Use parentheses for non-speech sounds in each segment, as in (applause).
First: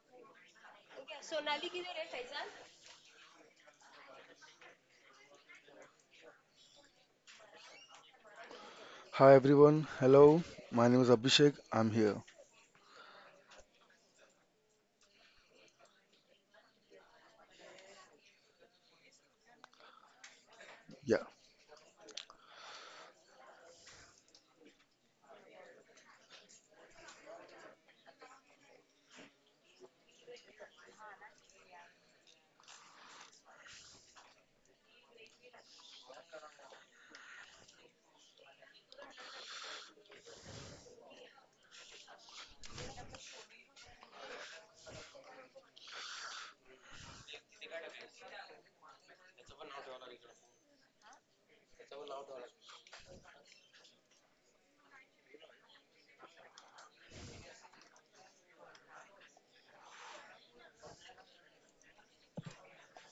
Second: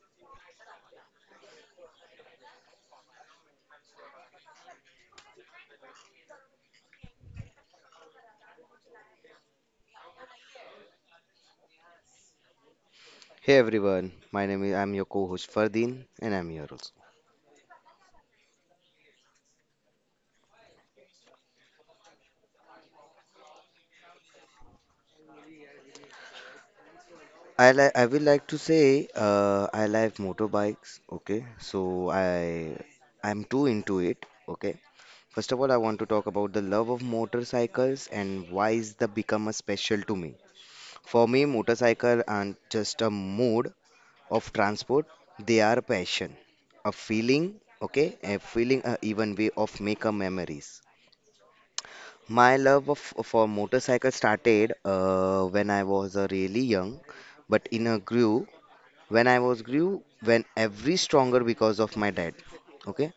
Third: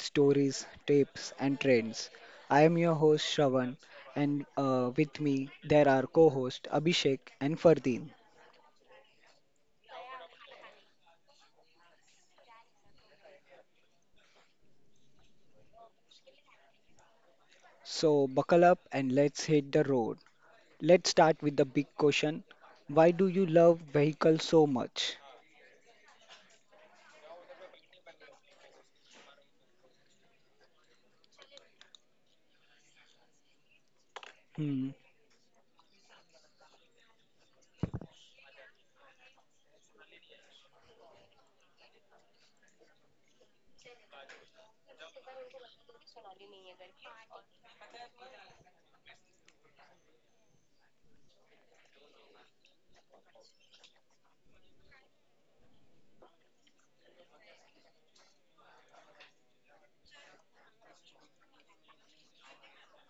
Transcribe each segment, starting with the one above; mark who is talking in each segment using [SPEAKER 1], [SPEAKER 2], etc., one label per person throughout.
[SPEAKER 1] stories, tips and trends. I am your host Shravan and with me there are co-host Abhishek and Fardeen.
[SPEAKER 2] Hi everyone, hello. My name is Abhishek. I'm here.
[SPEAKER 3] Hey everyone, my name is I'm your co-host Fardeen and I'm here also.
[SPEAKER 1] So buckle up and let's hit the road. Let's
[SPEAKER 2] Yeah,
[SPEAKER 1] start with the big question. Why do you love vehicles so much?
[SPEAKER 3] I will like to say I like motorbikes. Okay, so I I'm too into it. Okay,
[SPEAKER 1] Hmm.
[SPEAKER 3] first of all I want to talk about the love of motorcycles and why is the become a special to me. For me, motorcycle aren't just a mode of transport; they are a passion, a feeling. Okay, a feeling, a even way of make a memories. My love for motorcycle started when I was really young, but in a grew when I was grew when every stronger because of my dad. Okay,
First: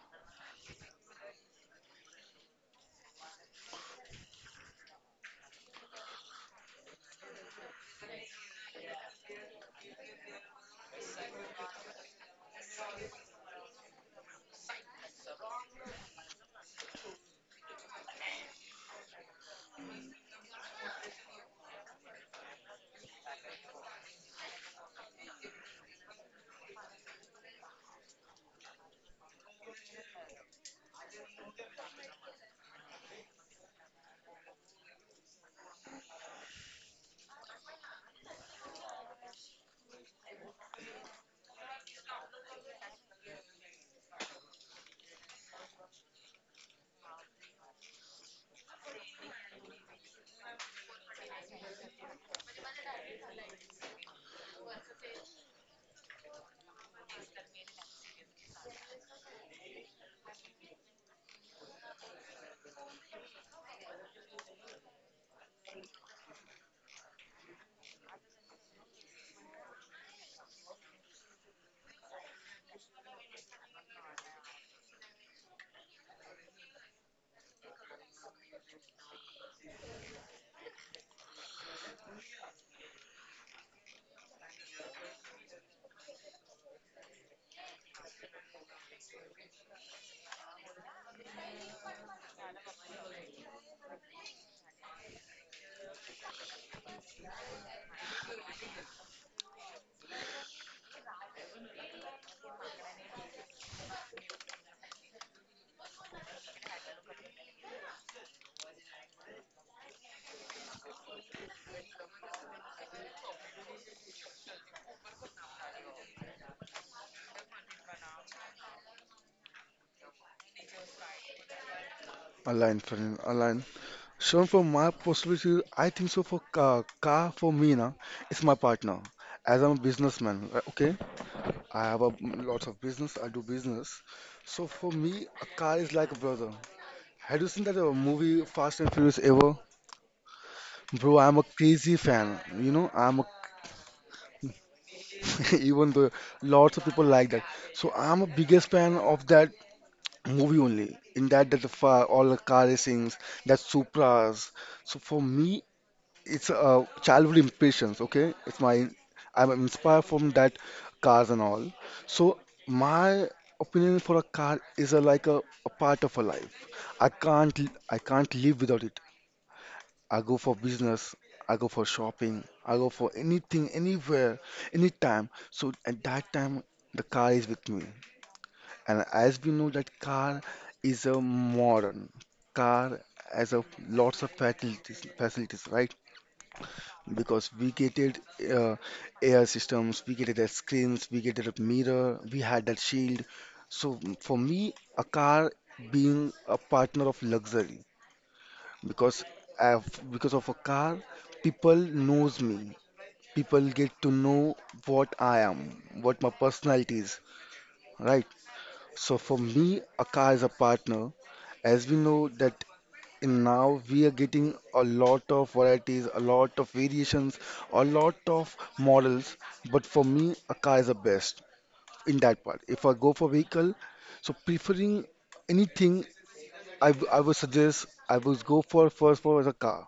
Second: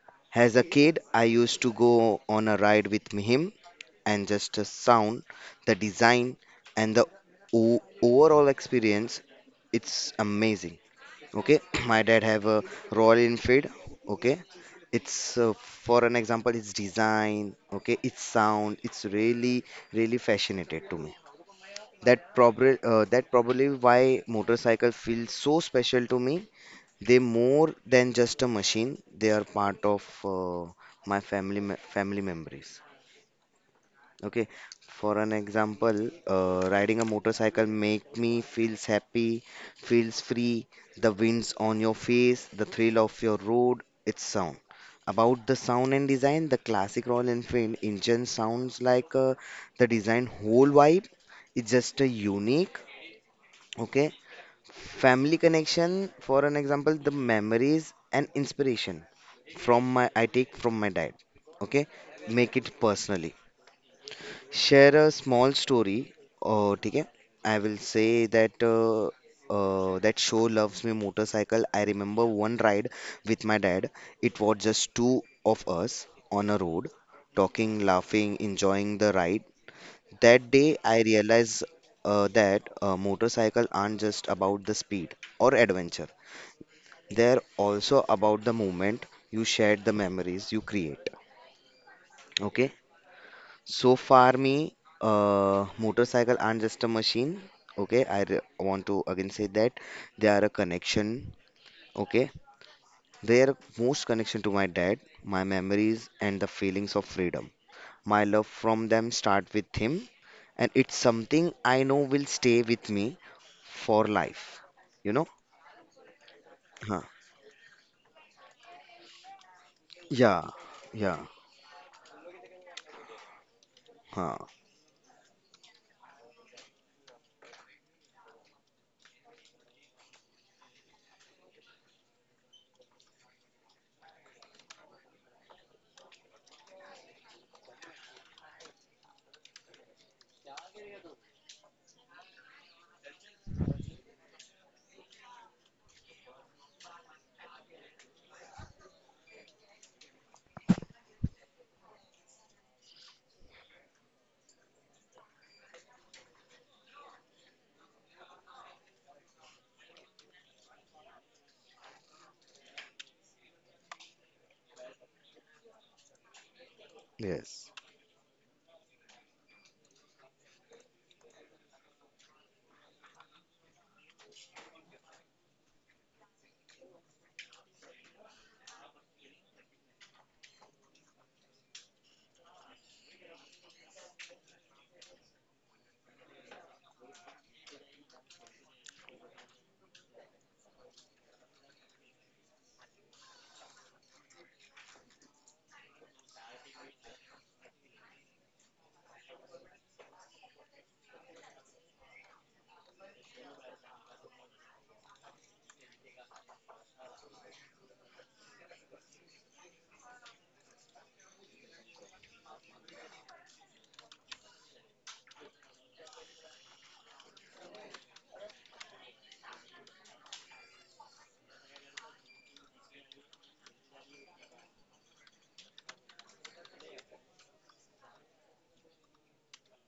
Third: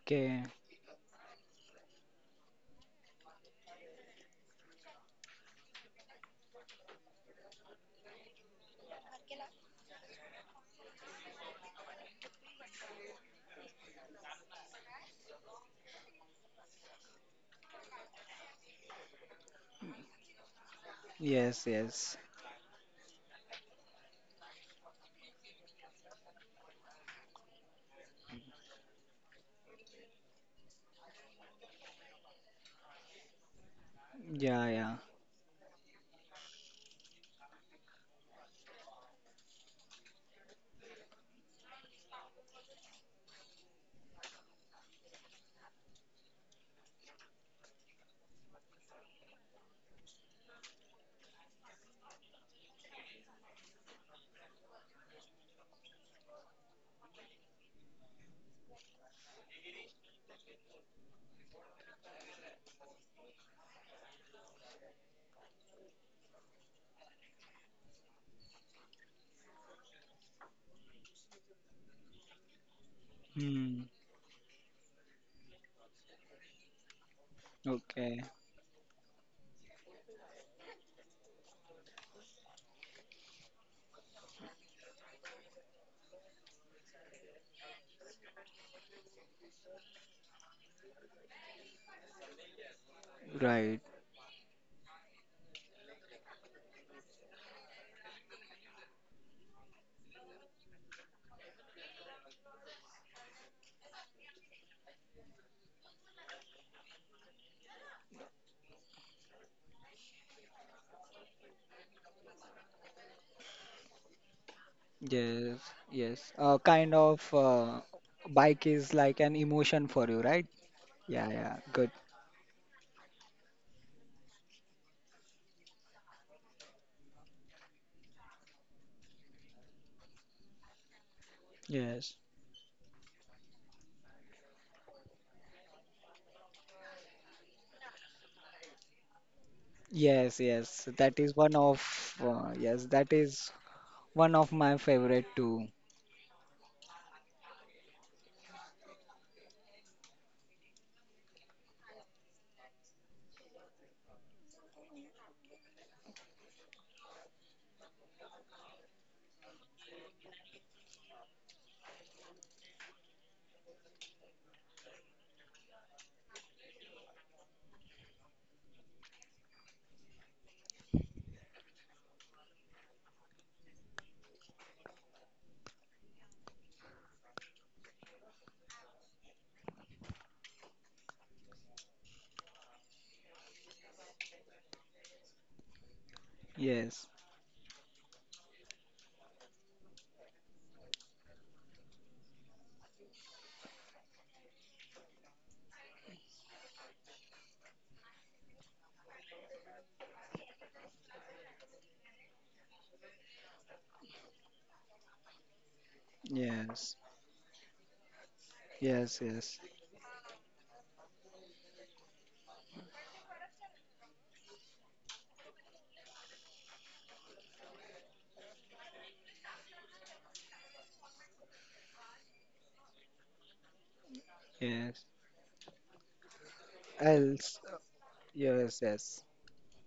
[SPEAKER 1] Okay.
[SPEAKER 3] as a kid, I used to go on a ride with him, and just the sound, the design, and the overall experience, it's amazing. Okay, (clears throat) my dad have a Royal Enfield. Okay, it's for an example its design. Okay, its sound, it's really really fascinated to me.
[SPEAKER 1] Yes, yes.
[SPEAKER 3] That probably why motorcycle feels so special to me. They more than just a machine, they are part of uh, my family family memories. Okay,
[SPEAKER 1] Yeah, yeah.
[SPEAKER 3] for an example, riding a motorcycle make me feels happy, feels free, the winds on your face, the thrill of your road, its sound. About the sound and design, the classic Royal Enfield engine sounds like the design whole vibe. It's just a unique. Okay, family connection, for an example, the memories and inspiration from my I take from my dad. Okay, make it personally share a small story. Okay, I will say that that show loves me motorcycle. I remember one ride with my
[SPEAKER 1] Hmm.
[SPEAKER 3] dad. It was just two of us on a road, talking,
[SPEAKER 1] Okay.
[SPEAKER 3] laughing, enjoying the ride. That day, I realized that motorcycle aren't just about the speed or adventure. They're also about the moment you share, the memories you create. Okay,
[SPEAKER 1] Right.
[SPEAKER 3] so far, me, motorcycle aren't just a machine. Okay, I want to again say that they are a connection. Okay, they are most connection to my dad, my memories, and the feelings of freedom. My love from them start with him, and it's something I know will stay with me for life. You know?
[SPEAKER 1] Yes, yes. Uh, kind
[SPEAKER 3] Huh.
[SPEAKER 1] of uh, bike is like an emotion for you, right?
[SPEAKER 3] Yeah. Yeah.
[SPEAKER 1] Yeah, yeah. Good.
[SPEAKER 2] online friend, online.
[SPEAKER 3] Huh.
[SPEAKER 2] Shown from my possibility, I think so. For car, car for me na, it's my partner. As I'm a businessman, okay. I have a
[SPEAKER 1] Yes.
[SPEAKER 2] lots of business. I do business. So for me, a car is like a brother. Have you seen that movie Fast and Furious ever?
[SPEAKER 1] Yes, yes. That
[SPEAKER 2] Bro,
[SPEAKER 1] is
[SPEAKER 2] I'm a
[SPEAKER 1] one of
[SPEAKER 2] crazy fan. You
[SPEAKER 1] yes,
[SPEAKER 2] know,
[SPEAKER 1] that
[SPEAKER 2] I'm a
[SPEAKER 1] is one of my favorite
[SPEAKER 2] (laughs)
[SPEAKER 1] too.
[SPEAKER 2] even though lots of people like that. So I'm a biggest fan of that movie only. In that, all the car racings, that Supras. So for me, it's a childhood impressions. Okay, it's my. I'm inspired from that cars and all. So my opinion for a car is like a part of a life.
[SPEAKER 3] Yes.
[SPEAKER 2] I can't live without it. I go for business. I go for shopping. I go for anything, anywhere, anytime. So at that time, the car is with me. And as we know that car is a modern car has a lots of facilities, right?
[SPEAKER 1] Yes.
[SPEAKER 2] Because we get it uh, air systems, we get it as screens, we get it a mirror, we had that shield. So for me, a car being a partner of luxury because I because of a car, people knows me. People get to know what I am, what my
[SPEAKER 1] Yes.
[SPEAKER 2] personality is, right? So
[SPEAKER 1] Yes,
[SPEAKER 2] for
[SPEAKER 1] yes.
[SPEAKER 2] me, a car is a partner, as we know that in now we are getting a lot of varieties, a lot of variations, a lot of models. But for me, a car is the best in that part. If I go for vehicle, so
[SPEAKER 1] Yes.
[SPEAKER 2] preferring anything, I would
[SPEAKER 1] Else,
[SPEAKER 2] suggest I would go
[SPEAKER 1] yes,
[SPEAKER 2] for first
[SPEAKER 1] yes,
[SPEAKER 2] for the car.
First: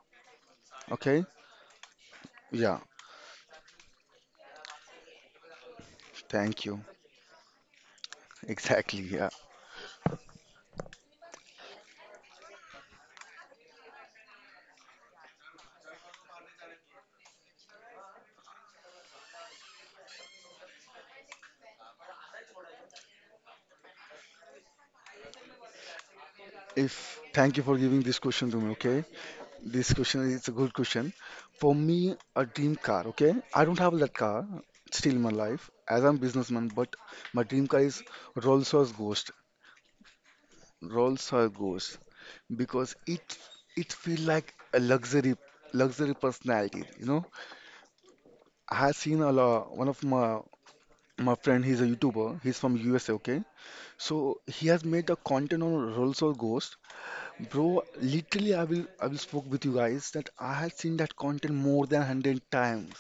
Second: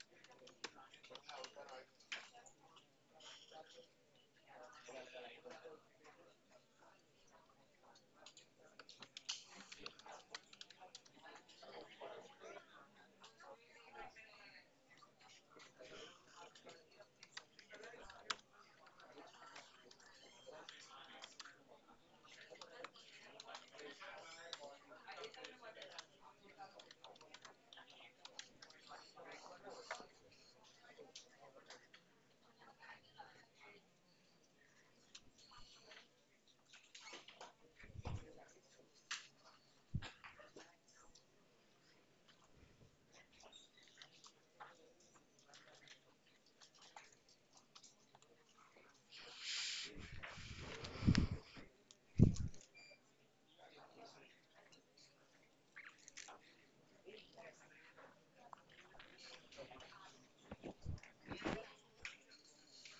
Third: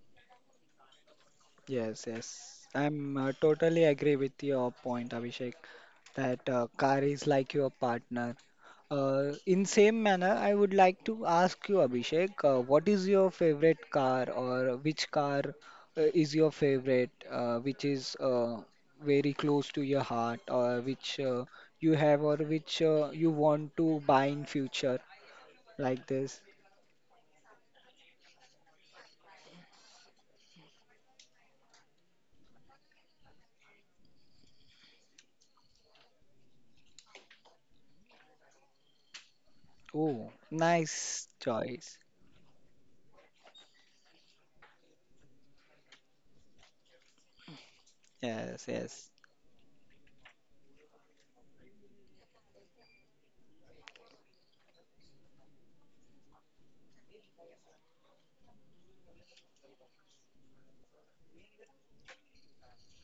[SPEAKER 2] Okay?
[SPEAKER 1] yes, yes.
[SPEAKER 2] Yeah.
[SPEAKER 1] I'm totally agree with your point, Abhishek, that
[SPEAKER 2] Thank you.
[SPEAKER 1] car
[SPEAKER 2] (laughs)
[SPEAKER 1] is like your partner.
[SPEAKER 2] Exactly. Yeah.
[SPEAKER 1] In same manner, I would like to ask you, Abhishek, what is your favorite car or which car is your favorite, which is very close to your heart or which you have or which you want to buy in future like this?
[SPEAKER 2] If thank you for giving this question to me. Okay. This question is a good question. For me, a dream car, okay? I don't have that car still in my life as I'm businessman, but my dream car is Rolls-Royce Ghost.
[SPEAKER 1] Oh, nice
[SPEAKER 2] Rolls-Royce
[SPEAKER 1] choice.
[SPEAKER 2] Ghost because it feel like a luxury personality, you know?
[SPEAKER 1] Yes,
[SPEAKER 2] I have
[SPEAKER 1] yes.
[SPEAKER 2] seen a lot, one of my friend, he's a YouTuber, he's from USA, okay? So he has made a content on Rolls-Royce Ghost. Bro, literally, I will spoke with you guys that I had seen that content more than 100 times,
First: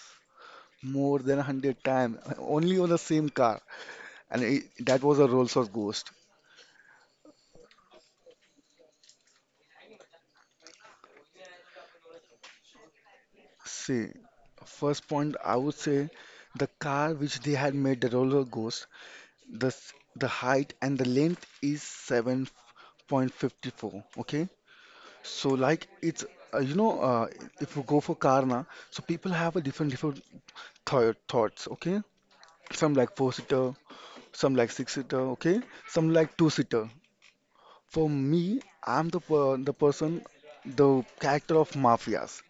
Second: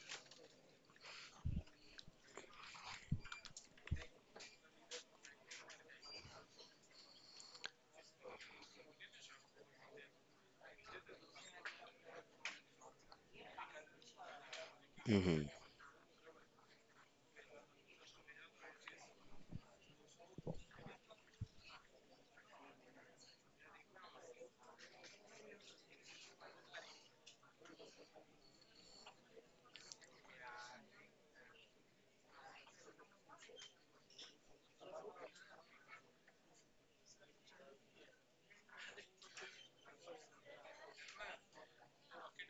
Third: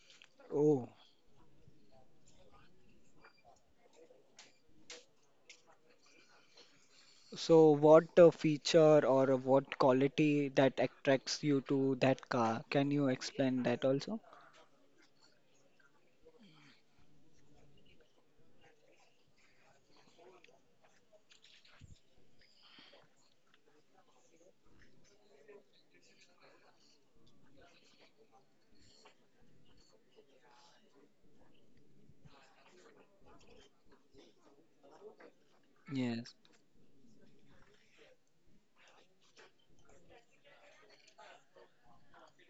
[SPEAKER 1] Oh.
[SPEAKER 2] more than hundred times, only on the same car, and it, that was a Rolls-Royce Ghost.
[SPEAKER 1] So, what feature or what quality that attracts you to that car? Can you explain that
[SPEAKER 2] See,
[SPEAKER 1] also?
[SPEAKER 2] first point
[SPEAKER 3] Mm-hmm.
[SPEAKER 2] I would say the car which they had made the Rolls-Royce Ghost, the height and the length is 7.54. Okay, so like it's you know. If you go for car na, so people have a different different thoughts. Okay. Some like four-seater, some like six seater, okay. Some
[SPEAKER 1] Yes.
[SPEAKER 2] like two seater. For me, I'm the per the person, the character of mafias.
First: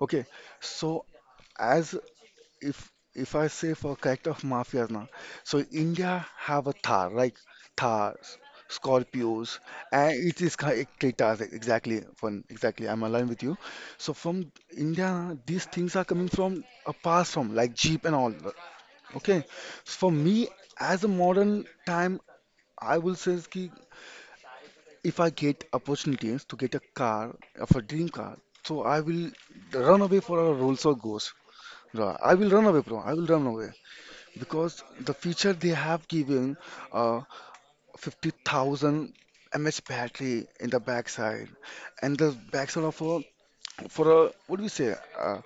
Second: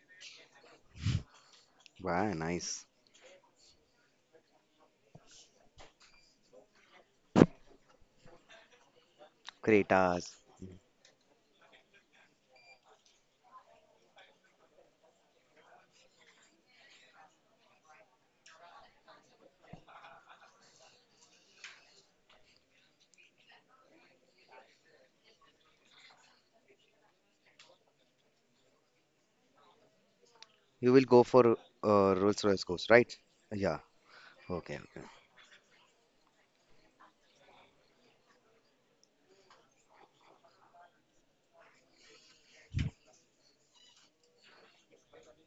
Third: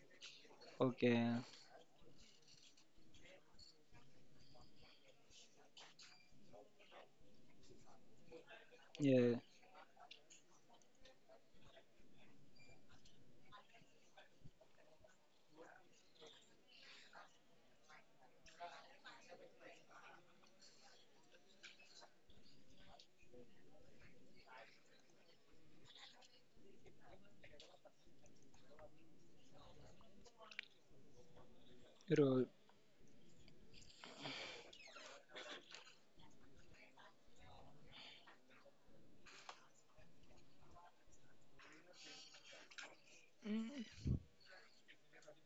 [SPEAKER 2] Okay, so
[SPEAKER 1] Okay.
[SPEAKER 2] as
[SPEAKER 3] Wow, nice.
[SPEAKER 2] if I say for character of mafias now, so India have a Thar, like Thars,
[SPEAKER 1] Yeah.
[SPEAKER 2] Scorpios, and
[SPEAKER 3] Cretas.
[SPEAKER 2] Cretas exactly. Fun, exactly. I'm aligned with you. So from India, these things are coming from a past from like Jeep and all. Okay, so, for me as a modern time I will say is ki if I get opportunities to get a car, of a dream car, so I will run away for a Rolls
[SPEAKER 3] You
[SPEAKER 2] or
[SPEAKER 3] will go
[SPEAKER 2] Ghost.
[SPEAKER 3] for
[SPEAKER 2] I
[SPEAKER 3] Rolls
[SPEAKER 1] Ro-
[SPEAKER 2] will
[SPEAKER 3] Royce
[SPEAKER 2] run away,
[SPEAKER 3] Ghost,
[SPEAKER 2] bro. I
[SPEAKER 3] right?
[SPEAKER 2] will run away
[SPEAKER 3] Yeah. Okay,
[SPEAKER 2] because
[SPEAKER 3] okay.
[SPEAKER 2] the feature they have given, uh, 50,000 mAh battery in the backside, and the backside of a
[SPEAKER 1] Mm,
[SPEAKER 2] for a what do we say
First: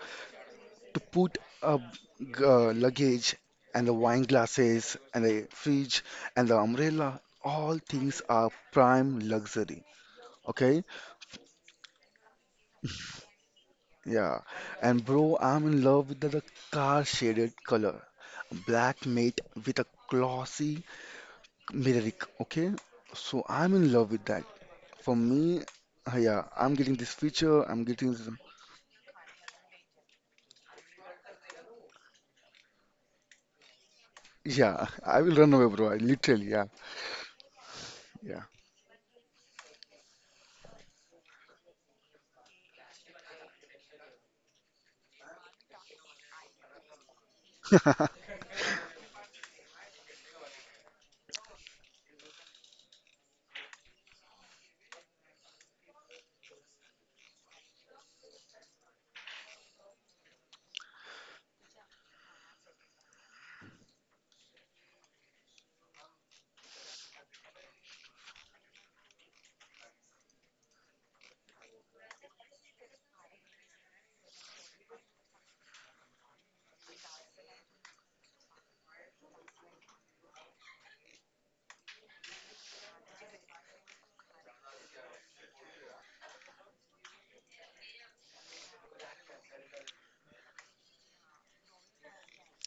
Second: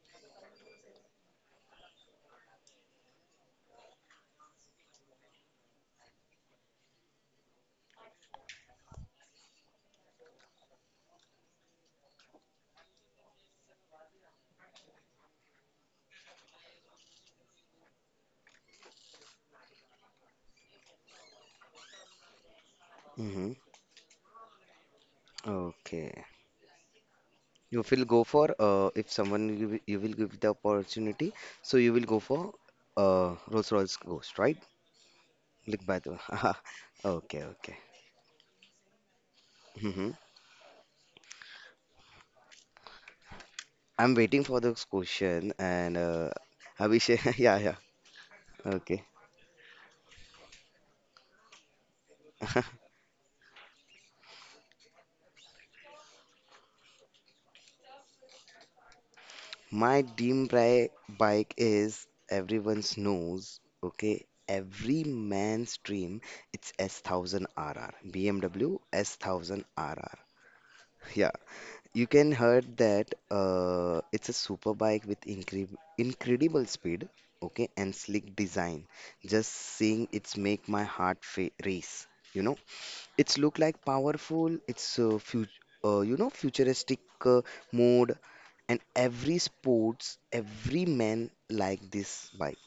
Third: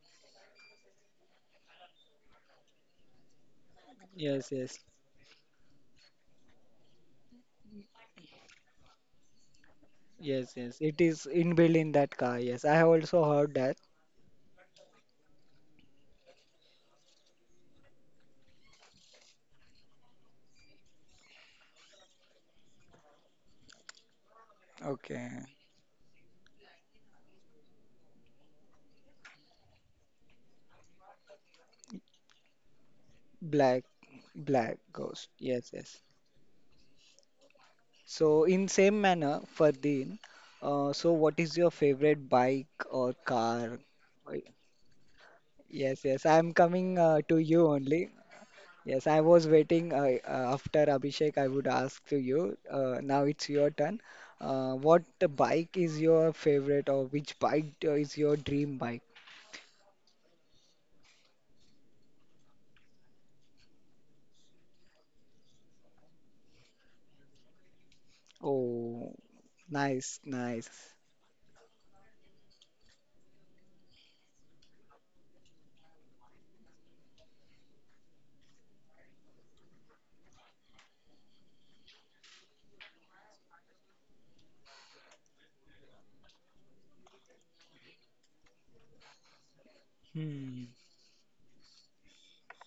[SPEAKER 2] to put a luggage and the wine
[SPEAKER 1] yes, yes,
[SPEAKER 2] glasses and the fridge and the umbrella. All things are prime luxury.
[SPEAKER 1] yes, yes.
[SPEAKER 2] Okay,
[SPEAKER 1] It is inbuilt in that car. Yes, I have also heard that.
[SPEAKER 2] yeah. And bro, I'm in love with the car shaded color. Black mate with a glossy metallic. Okay, so
[SPEAKER 3] Hmm.
[SPEAKER 2] I'm in love with that. For
[SPEAKER 1] Okay.
[SPEAKER 2] me,
[SPEAKER 3] Okay.
[SPEAKER 2] yeah, I'm getting this feature.
[SPEAKER 3] You
[SPEAKER 2] I'm
[SPEAKER 3] will
[SPEAKER 2] getting
[SPEAKER 3] go
[SPEAKER 2] this.
[SPEAKER 3] for if someone you, you will give the opportunity, so you will go for
[SPEAKER 1] Black,
[SPEAKER 3] Rolls-Royce Ghost, right?
[SPEAKER 1] black
[SPEAKER 2] Yeah, (laughs) I
[SPEAKER 1] ghost.
[SPEAKER 2] will run
[SPEAKER 1] Yes,
[SPEAKER 2] away,
[SPEAKER 3] Like
[SPEAKER 2] bro. I
[SPEAKER 3] by
[SPEAKER 1] yes.
[SPEAKER 3] the
[SPEAKER 2] literally,
[SPEAKER 3] (laughs)
[SPEAKER 2] yeah,
[SPEAKER 3] Okay, okay.
[SPEAKER 2] yeah.
[SPEAKER 1] So, in same manner,
[SPEAKER 3] Hmm.
[SPEAKER 1] Fardeen, so what is your favorite bike or car?
[SPEAKER 3] I'm
[SPEAKER 1] Uh,
[SPEAKER 3] waiting for this question, and
[SPEAKER 1] Yes, yes. I am coming to
[SPEAKER 3] Abhishek, (laughs) yeah,
[SPEAKER 1] you
[SPEAKER 3] yeah.
[SPEAKER 1] only.
[SPEAKER 3] Okay.
[SPEAKER 1] Yes, I was waiting after Abhishek, I would ask to you.
[SPEAKER 3] (laughs)
[SPEAKER 1] Now it's your turn. What bike is your favorite, or which bike is your dream bike?
[SPEAKER 3] My dream bri bike is everyone's knows, okay? Every man's dream. It's S1000RR, BMW
[SPEAKER 1] Oh, nice,
[SPEAKER 3] S1000RR.
[SPEAKER 1] nice.
[SPEAKER 3] You can heard that it's a super bike with incredible speed, okay, and sleek design. Just seeing it's make my heart fa race. You know, it's look like powerful. It's fu you know futuristic mode, and every sports,
[SPEAKER 1] Hmm.
[SPEAKER 3] every man like this bike.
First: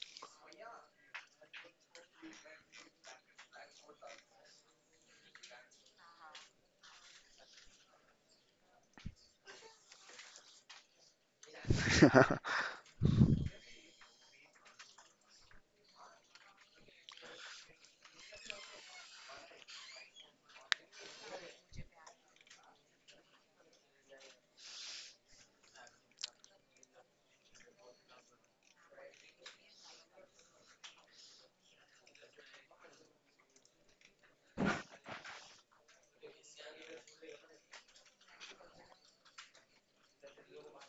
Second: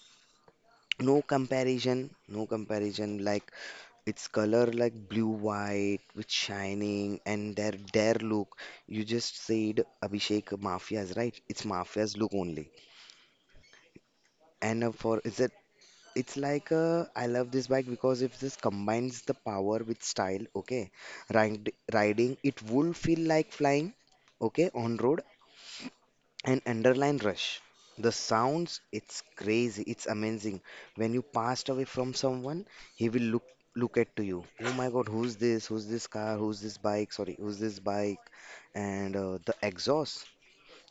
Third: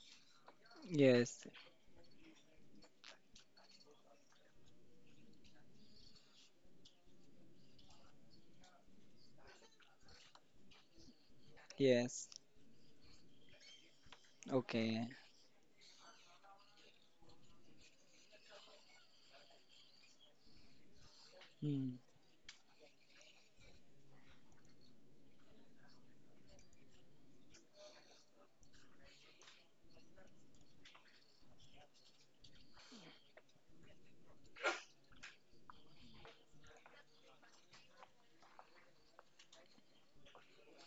[SPEAKER 3] No
[SPEAKER 1] Yes,
[SPEAKER 3] comparison, no comparison. Like its color like blue white with shining and their look, you just said Abhishek mafias, right? It's mafias
[SPEAKER 1] yes.
[SPEAKER 3] look
[SPEAKER 2] (laughs)
[SPEAKER 3] only. And
[SPEAKER 1] Okay.
[SPEAKER 3] for is it it's like I love this bike because if this combines the power with style, okay.
[SPEAKER 1] Hmm.
[SPEAKER 3] Riding, it would feel like flying, okay, on road, an underline rush. The sounds, it's crazy, it's amazing. When you passed away from someone, he will look at to you. Oh my God, who's this? Who's this car? Who's this bike? Sorry, who's this bike? And the exhaust,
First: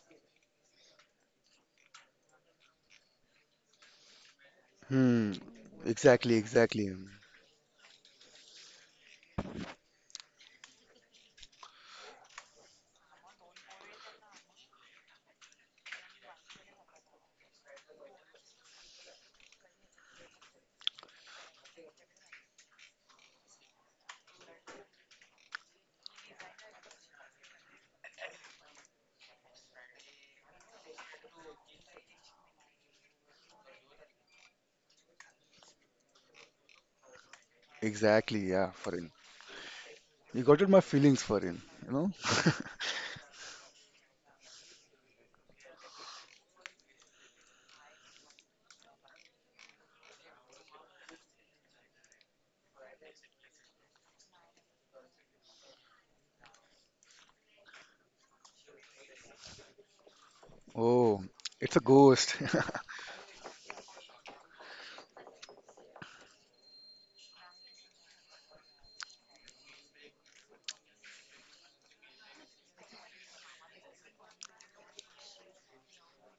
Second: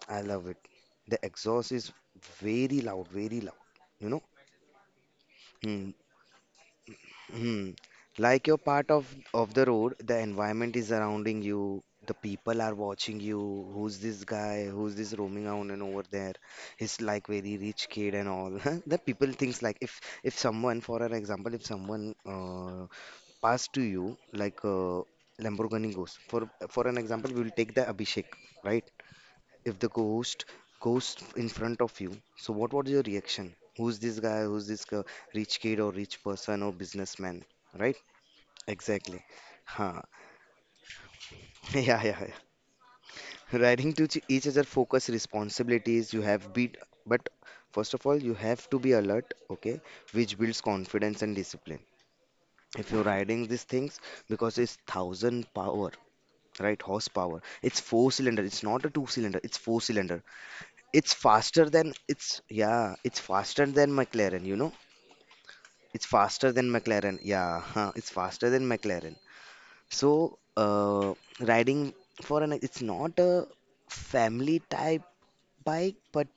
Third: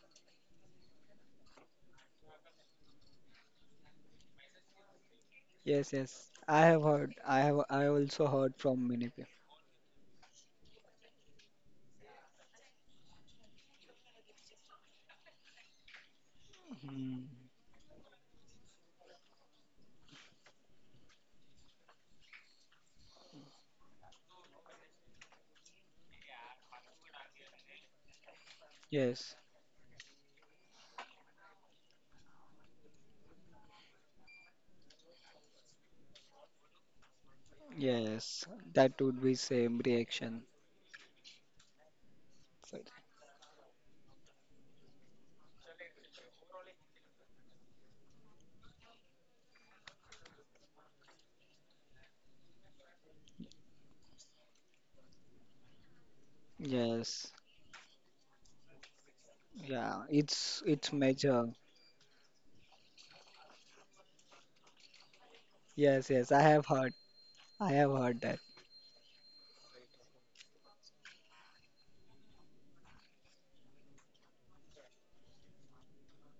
[SPEAKER 3] I love it. The exhaust is very loud, very loud. You know.
[SPEAKER 2] Hmm.
[SPEAKER 3] Hmm.
[SPEAKER 1] Yes, yes.
[SPEAKER 2] Exactly,
[SPEAKER 1] I have
[SPEAKER 2] exactly,
[SPEAKER 1] heard. I have.
[SPEAKER 3] Hmm.
[SPEAKER 1] I also
[SPEAKER 3] Like
[SPEAKER 1] heard
[SPEAKER 3] you're
[SPEAKER 1] from
[SPEAKER 3] part of
[SPEAKER 1] many people.
[SPEAKER 3] of the road, the environment is surrounding you, the people are watching you. Who's this guy? Who's this roaming around and over there? He's
[SPEAKER 1] Hmm.
[SPEAKER 3] like very rich kid and all. (laughs) The people thinks like if someone, for an example, if someone passed to you like Lamborghini goes. For an example, we will take the Abhishek, right?
[SPEAKER 1] Yes,
[SPEAKER 3] If the ghost goes in front of you, so what was your reaction? Who's this guy? Who's this rich kid or rich person or businessman? Right?
[SPEAKER 2] exactly.
[SPEAKER 1] yes.
[SPEAKER 2] Yeah,
[SPEAKER 1] That
[SPEAKER 2] Farin.
[SPEAKER 1] would
[SPEAKER 3] Exactly.
[SPEAKER 1] be same
[SPEAKER 3] Huh. (laughs)
[SPEAKER 1] reaction.
[SPEAKER 2] You got at my feelings, Farin. You
[SPEAKER 3] Yeah,
[SPEAKER 2] know?
[SPEAKER 3] yeah,
[SPEAKER 2] (laughs)
[SPEAKER 3] yeah. Riding to each other focus responsibilities you have beat, but first of all, you have to be alert, okay? Which builds confidence and discipline. If you're riding these things, because it's thousand power, right?
[SPEAKER 1] Yes.
[SPEAKER 3] Horsepower. It's four cylinder. It's not a two cylinder. It's four
[SPEAKER 1] Yeah.
[SPEAKER 3] cylinder.
[SPEAKER 1] It's
[SPEAKER 3] It's
[SPEAKER 2] Oh,
[SPEAKER 1] major.
[SPEAKER 3] faster
[SPEAKER 2] it's a
[SPEAKER 3] than
[SPEAKER 2] ghost.
[SPEAKER 3] it's yeah, it's faster than McLaren. It's
[SPEAKER 1] Yes, yes, I
[SPEAKER 3] faster
[SPEAKER 1] have
[SPEAKER 3] than
[SPEAKER 1] heard.
[SPEAKER 3] McLaren. Yeah, (laughs)
[SPEAKER 1] I have
[SPEAKER 3] it's
[SPEAKER 1] heard that.
[SPEAKER 3] faster than McLaren. So, riding for an it's not a family type bike, but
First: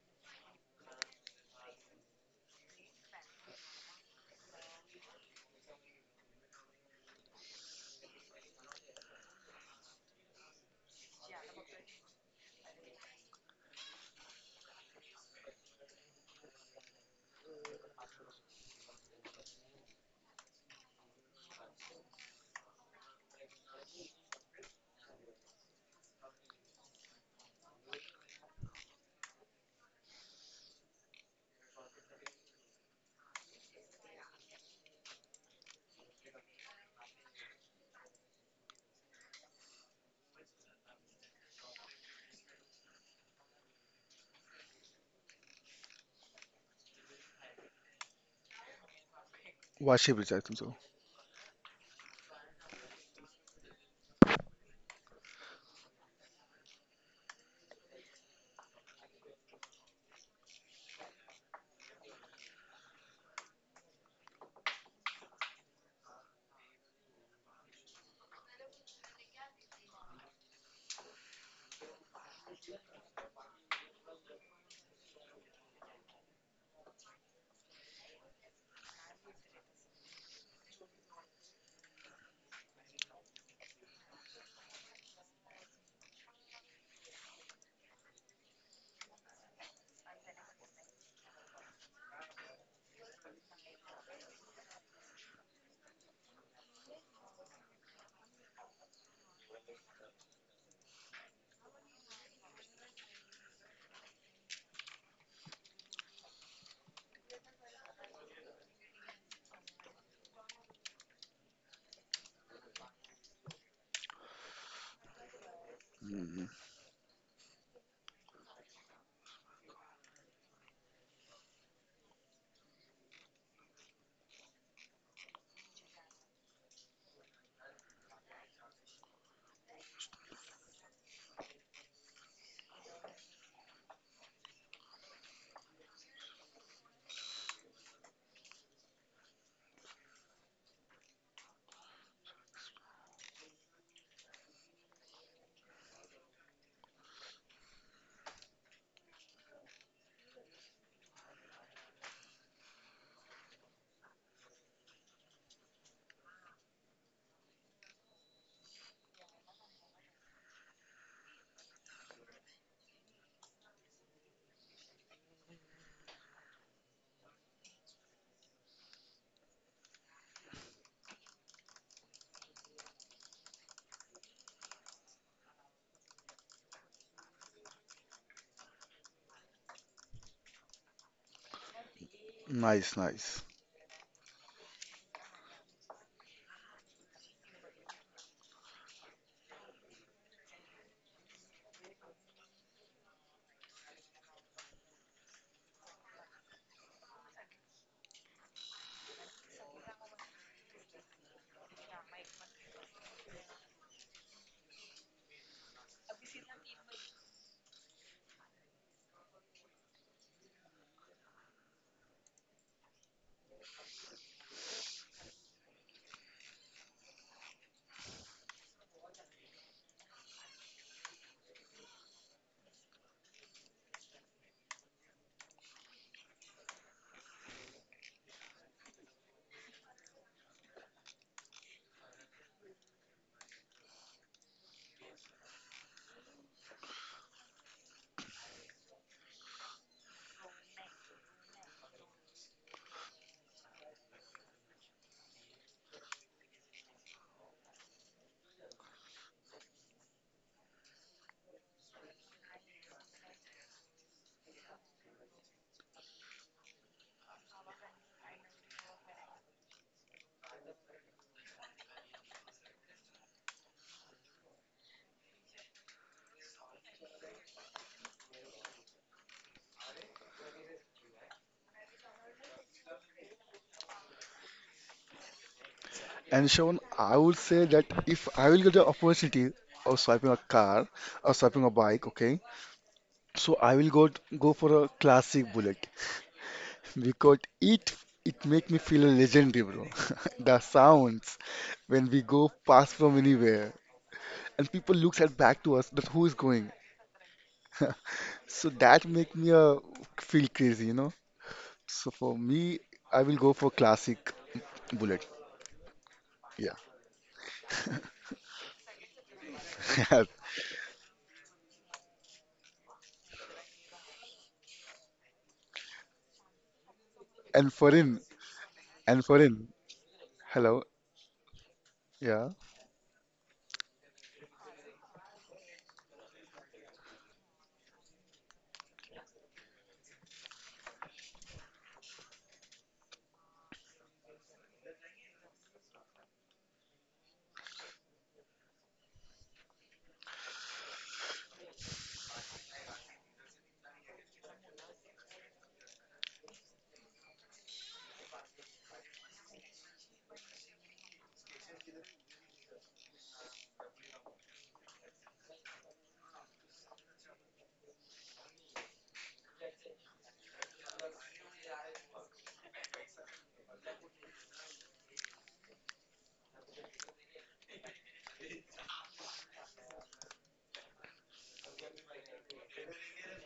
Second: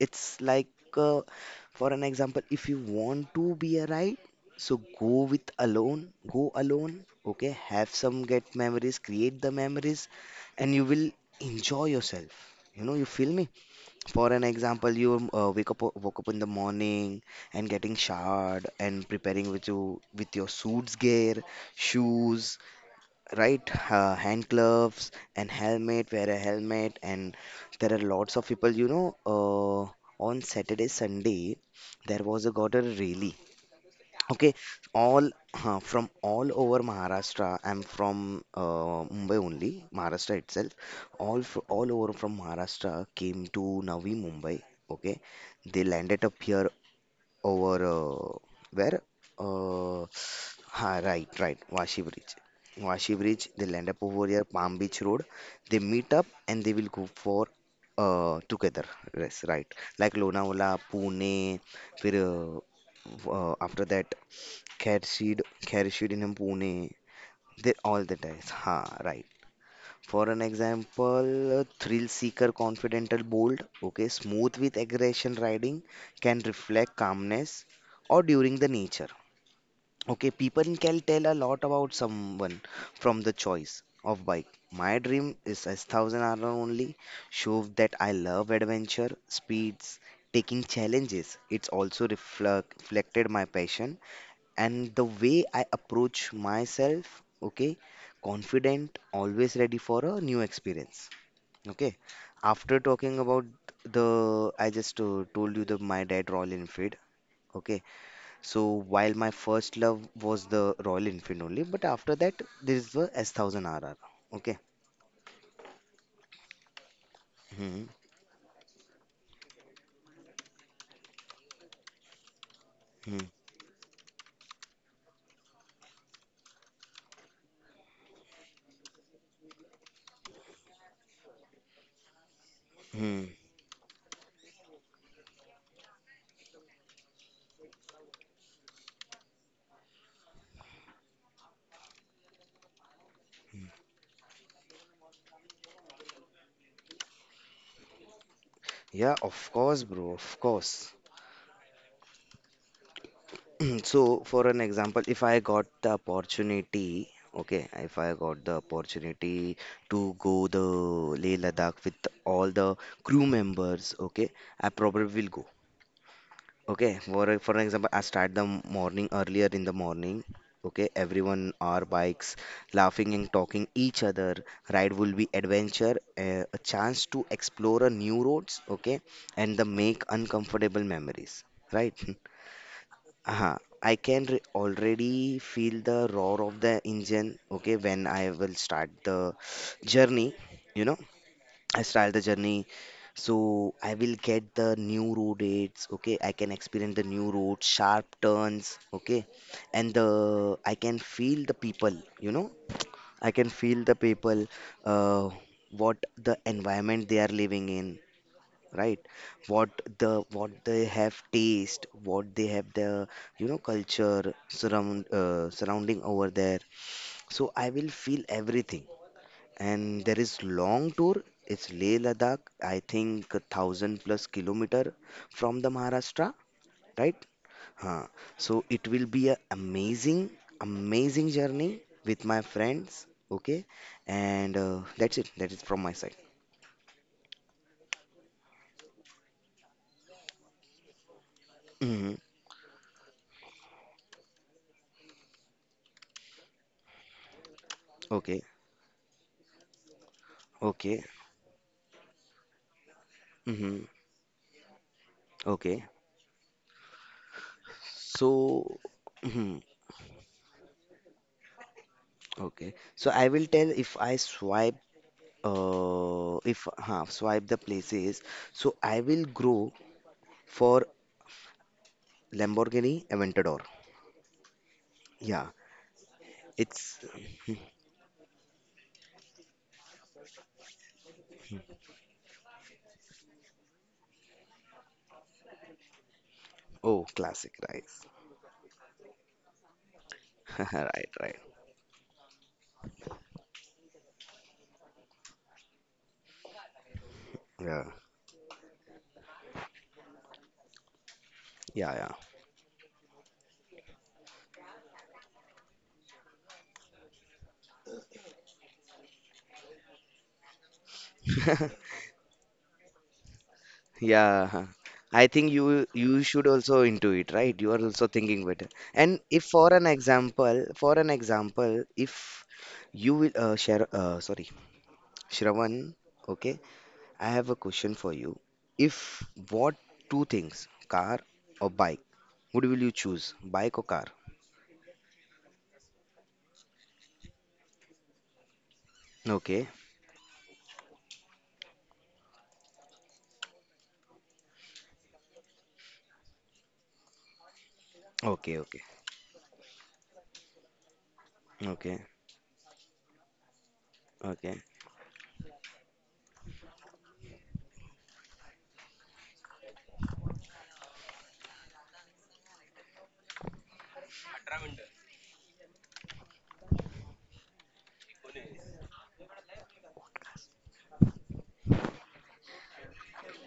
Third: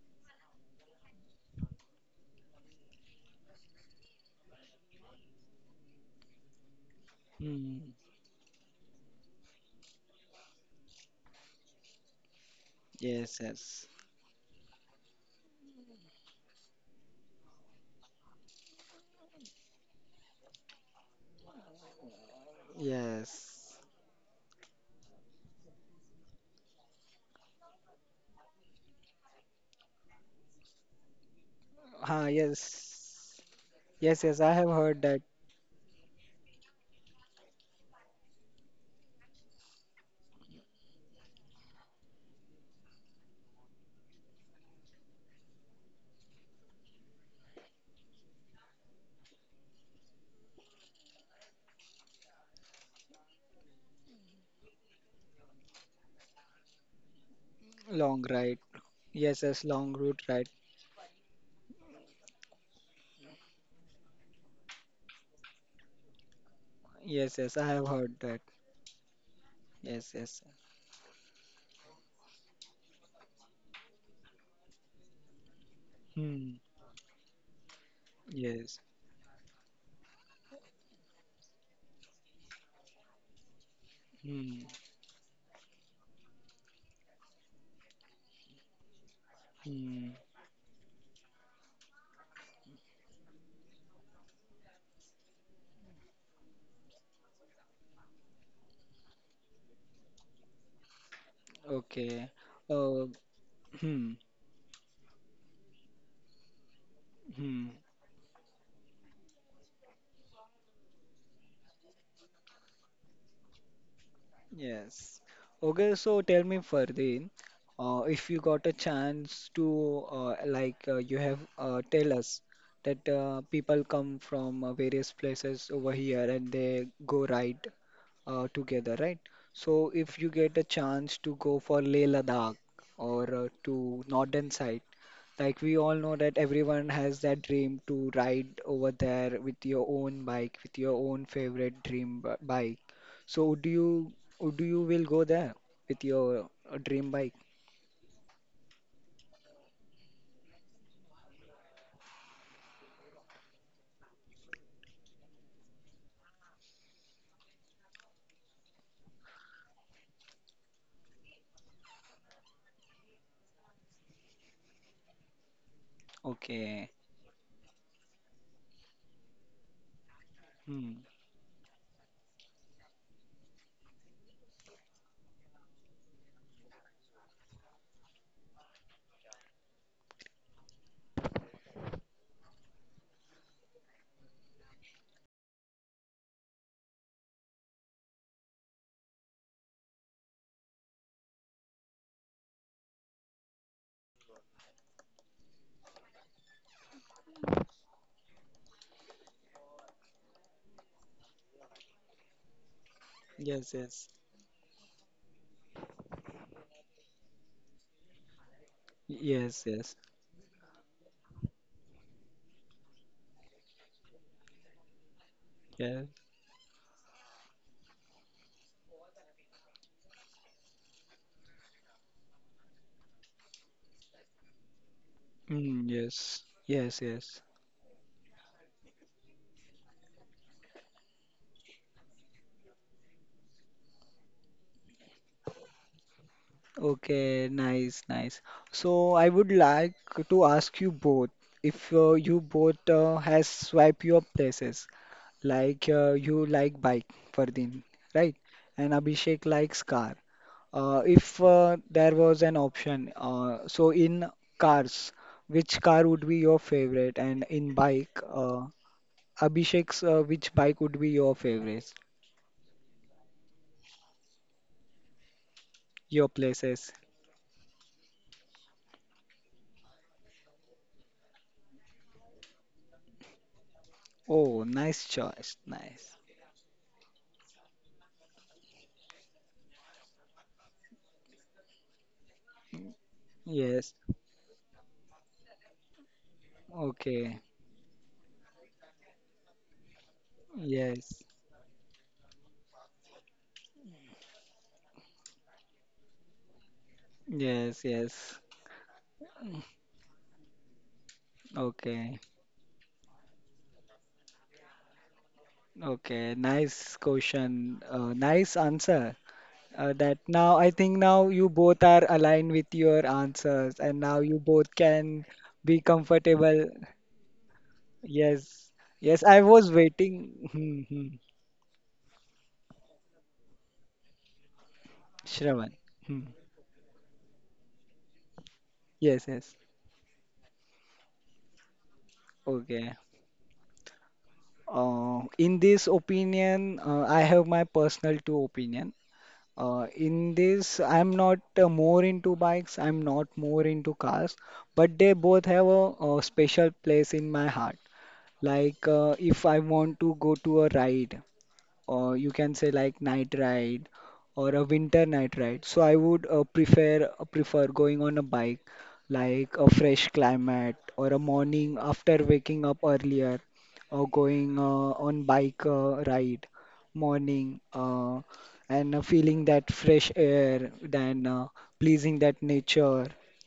[SPEAKER 3] it's like uh, for an example, if you want to be a ride, so go with alone, go alone, okay, have
[SPEAKER 1] Hmm.
[SPEAKER 3] some get memories, create the memories, and you will enjoy yourself. You know, you feel
[SPEAKER 1] Yes,
[SPEAKER 3] me?
[SPEAKER 1] yes,
[SPEAKER 3] For an example, you wake up woke up in the morning and getting showered and preparing with your suits gear, shoes, right,
[SPEAKER 1] yes.
[SPEAKER 3] hand gloves and helmet. Wear a helmet, and there are lots of people. You know, on Saturday, Sunday, there
[SPEAKER 1] Ah,
[SPEAKER 3] was a got a rally.
[SPEAKER 1] yes, yes, yes. I
[SPEAKER 3] Okay,
[SPEAKER 1] have heard that
[SPEAKER 3] all from all over Maharashtra. I'm from Mumbai only, Maharashtra itself. All over from Maharashtra came to Navi Mumbai. Okay, they landed up here over where?
[SPEAKER 2] (laughs)
[SPEAKER 3] Uh,
[SPEAKER 2] Worship it, I think so.
[SPEAKER 3] right, right, Vashi Bridge. Vashi Bridge. They land up over here, Palm Beach Road. They meet up and they will go for
[SPEAKER 1] long ride.
[SPEAKER 3] together.
[SPEAKER 1] Yes,
[SPEAKER 3] Yes,
[SPEAKER 1] yes,
[SPEAKER 3] right.
[SPEAKER 1] long
[SPEAKER 3] Like
[SPEAKER 1] route ride.
[SPEAKER 3] Lonavala, Pune. फिर after that Kharshid, in Pune.
[SPEAKER 1] Yes, yes, I
[SPEAKER 3] They
[SPEAKER 1] have
[SPEAKER 3] all
[SPEAKER 1] heard
[SPEAKER 3] the
[SPEAKER 1] that.
[SPEAKER 3] times. Ha, right.
[SPEAKER 1] Yes,
[SPEAKER 3] For an
[SPEAKER 1] yes.
[SPEAKER 3] example, a thrill seeker, confidential, bold, okay, smooth with aggression riding, can
[SPEAKER 1] Hmm.
[SPEAKER 3] reflect calmness or during the
[SPEAKER 1] Yes.
[SPEAKER 3] nature. Okay, people can tell a lot about someone from the choice of bike.
[SPEAKER 1] Hmm.
[SPEAKER 3] My dream is a thousand hour only. Show that I love adventure, speeds,
[SPEAKER 1] Hmm.
[SPEAKER 3] taking challenges. It's also reflected my passion and the way I approach myself, okay, confident, always ready for a new experience. Okay,
[SPEAKER 1] Okay.
[SPEAKER 3] after
[SPEAKER 1] Uh.
[SPEAKER 3] talking about
[SPEAKER 1] Hmm.
[SPEAKER 3] I just told you the my dad Royal Enfield.
[SPEAKER 1] Hmm.
[SPEAKER 3] Okay, so while my first love was the Royal Enfield only, but after that there is the S thousand RR. Okay.
[SPEAKER 1] Yes. Okay, so
[SPEAKER 2] Hmm,
[SPEAKER 1] tell
[SPEAKER 2] hmm.
[SPEAKER 1] me Fardeen,
[SPEAKER 3] Hmm.
[SPEAKER 1] if you got a chance to you have tell us that
[SPEAKER 3] Hmm.
[SPEAKER 1] people come from various places over here and they go ride together, right? So if you get a chance to go for Leh Ladakh
[SPEAKER 3] Hmm.
[SPEAKER 1] or to northern side, like we all know that everyone has that dream to ride over there with your own bike, with your own favorite dream bike. So do you oh, do you will go there with your dream bike?
[SPEAKER 3] Yeah, of course, bro. Of course. (clears throat) So, for an example, if I got the opportunity, okay, if I got the opportunity to go the Leh Ladakh with all the crew members, okay, I probably will go.
[SPEAKER 1] Okay.
[SPEAKER 3] Okay, for an example, I start the morning earlier in the morning. Okay,
[SPEAKER 1] Hmm.
[SPEAKER 3] everyone our bikes, laughing and talking each other. Ride will be adventure, a chance to explore a new roads, okay, and the make uncomfortable memories, right? (laughs)
[SPEAKER 2] Nice,
[SPEAKER 3] uh
[SPEAKER 2] nice.
[SPEAKER 3] huh. I can re already feel the roar of the engine, okay, when I will start the journey, you know, I start the journey. So I will get the new road aids, okay, I can experience the new road, sharp turns, okay, and the I can feel the people, you know, I can
[SPEAKER 1] Yes,
[SPEAKER 3] feel the
[SPEAKER 1] yes,
[SPEAKER 3] people, uh, what the environment they are living in, right?
[SPEAKER 1] yes,
[SPEAKER 3] what
[SPEAKER 1] yes.
[SPEAKER 3] what they have taste, what they have the culture, surrounding
[SPEAKER 1] yes.
[SPEAKER 3] over there. So I will feel everything, and there is long tour. It's Leh Ladakh. I think a thousand plus kilometer from the
[SPEAKER 1] Mm,
[SPEAKER 3] Maharashtra,
[SPEAKER 1] yes, yes,
[SPEAKER 3] right?
[SPEAKER 1] yes.
[SPEAKER 3] Huh. So it will be a amazing journey with my friends, okay, and that's it, that is from my side.
[SPEAKER 1] Okay, nice, nice. So I would like to ask you both if
[SPEAKER 3] Hmm.
[SPEAKER 1] you both has swipe your places like you like bike Fardeen, right?
[SPEAKER 3] Okay.
[SPEAKER 1] And Abhishek likes car. Uh,
[SPEAKER 3] Okay.
[SPEAKER 1] if uh, there was an option,
[SPEAKER 3] Hmm.
[SPEAKER 1] so in cars, which
[SPEAKER 3] Okay.
[SPEAKER 1] car would be your favorite? And in bike,
[SPEAKER 3] So, hmm,
[SPEAKER 1] Abhishek's, which bike would be your favorite?
[SPEAKER 3] okay. So I will tell if I swipe,
[SPEAKER 1] Your
[SPEAKER 3] if
[SPEAKER 1] places.
[SPEAKER 3] huh, swipe the places. So I will grow for Lamborghini Aventador.
[SPEAKER 1] Oh, nice
[SPEAKER 3] Yeah,
[SPEAKER 1] choice. Nice.
[SPEAKER 2] And Sean,
[SPEAKER 3] it's
[SPEAKER 2] I would say
[SPEAKER 3] (laughs)
[SPEAKER 2] that if I will get the opportunity of swiping a car or swiping a bike, okay, so I will
[SPEAKER 1] Yes.
[SPEAKER 2] go go for a classic bullet
[SPEAKER 3] oh
[SPEAKER 2] because
[SPEAKER 1] Okay.
[SPEAKER 3] classic, right?
[SPEAKER 2] it make me feel a legendary, bro. (laughs) The
[SPEAKER 3] (laughs) Right,
[SPEAKER 1] Yes.
[SPEAKER 3] right.
[SPEAKER 2] sounds when we go past from anywhere and people looks at back to us that who is going.
[SPEAKER 1] Yes.
[SPEAKER 3] Yeah,
[SPEAKER 2] (laughs)
[SPEAKER 1] Yes.
[SPEAKER 2] So that make me feel crazy, you know. So
[SPEAKER 3] yeah,
[SPEAKER 1] Okay.
[SPEAKER 2] for me, I will go for classic bullet.
[SPEAKER 1] Okay.
[SPEAKER 2] Yeah.
[SPEAKER 1] Nice question. Nice answer. That now I think now you
[SPEAKER 3] yeah. (laughs)
[SPEAKER 1] both are aligned with your answers, and now you
[SPEAKER 3] Yeah,
[SPEAKER 1] both can
[SPEAKER 3] I think
[SPEAKER 1] be
[SPEAKER 3] you should
[SPEAKER 1] comfortable.
[SPEAKER 3] also into it,
[SPEAKER 2] (laughs)
[SPEAKER 3] right?
[SPEAKER 2] And
[SPEAKER 3] You are also
[SPEAKER 2] foreign
[SPEAKER 3] thinking better.
[SPEAKER 1] Yes,
[SPEAKER 3] And
[SPEAKER 1] yes,
[SPEAKER 2] and
[SPEAKER 1] I
[SPEAKER 3] if
[SPEAKER 2] foreign.
[SPEAKER 1] was waiting. Hmm,
[SPEAKER 2] Hello.
[SPEAKER 3] for an
[SPEAKER 1] hmm.
[SPEAKER 3] example, if
[SPEAKER 2] Yeah,
[SPEAKER 3] you will share, sorry,
[SPEAKER 1] Shravan.
[SPEAKER 3] Shravan,
[SPEAKER 1] Hmm.
[SPEAKER 3] okay, I have a question for you. If
[SPEAKER 1] Yes, yes.
[SPEAKER 3] what two things, car or bike, what will you
[SPEAKER 1] Okay.
[SPEAKER 3] choose? Bike or car?
[SPEAKER 1] In this opinion, I have my personal two opinion.
[SPEAKER 3] Okay,
[SPEAKER 1] In this, I'm not more into bikes. I'm not more into cars, but they both have a special place in my heart.
[SPEAKER 3] okay, okay,
[SPEAKER 1] Like if I want to go to a ride,
[SPEAKER 3] okay,
[SPEAKER 1] or you can say like night ride or
[SPEAKER 3] okay.
[SPEAKER 1] a
[SPEAKER 3] (laughs)
[SPEAKER 1] winter night ride. So I would prefer going on a bike, like a fresh climate or a morning after waking up earlier, or going on bike ride morning and feeling that fresh air, then pleasing that nature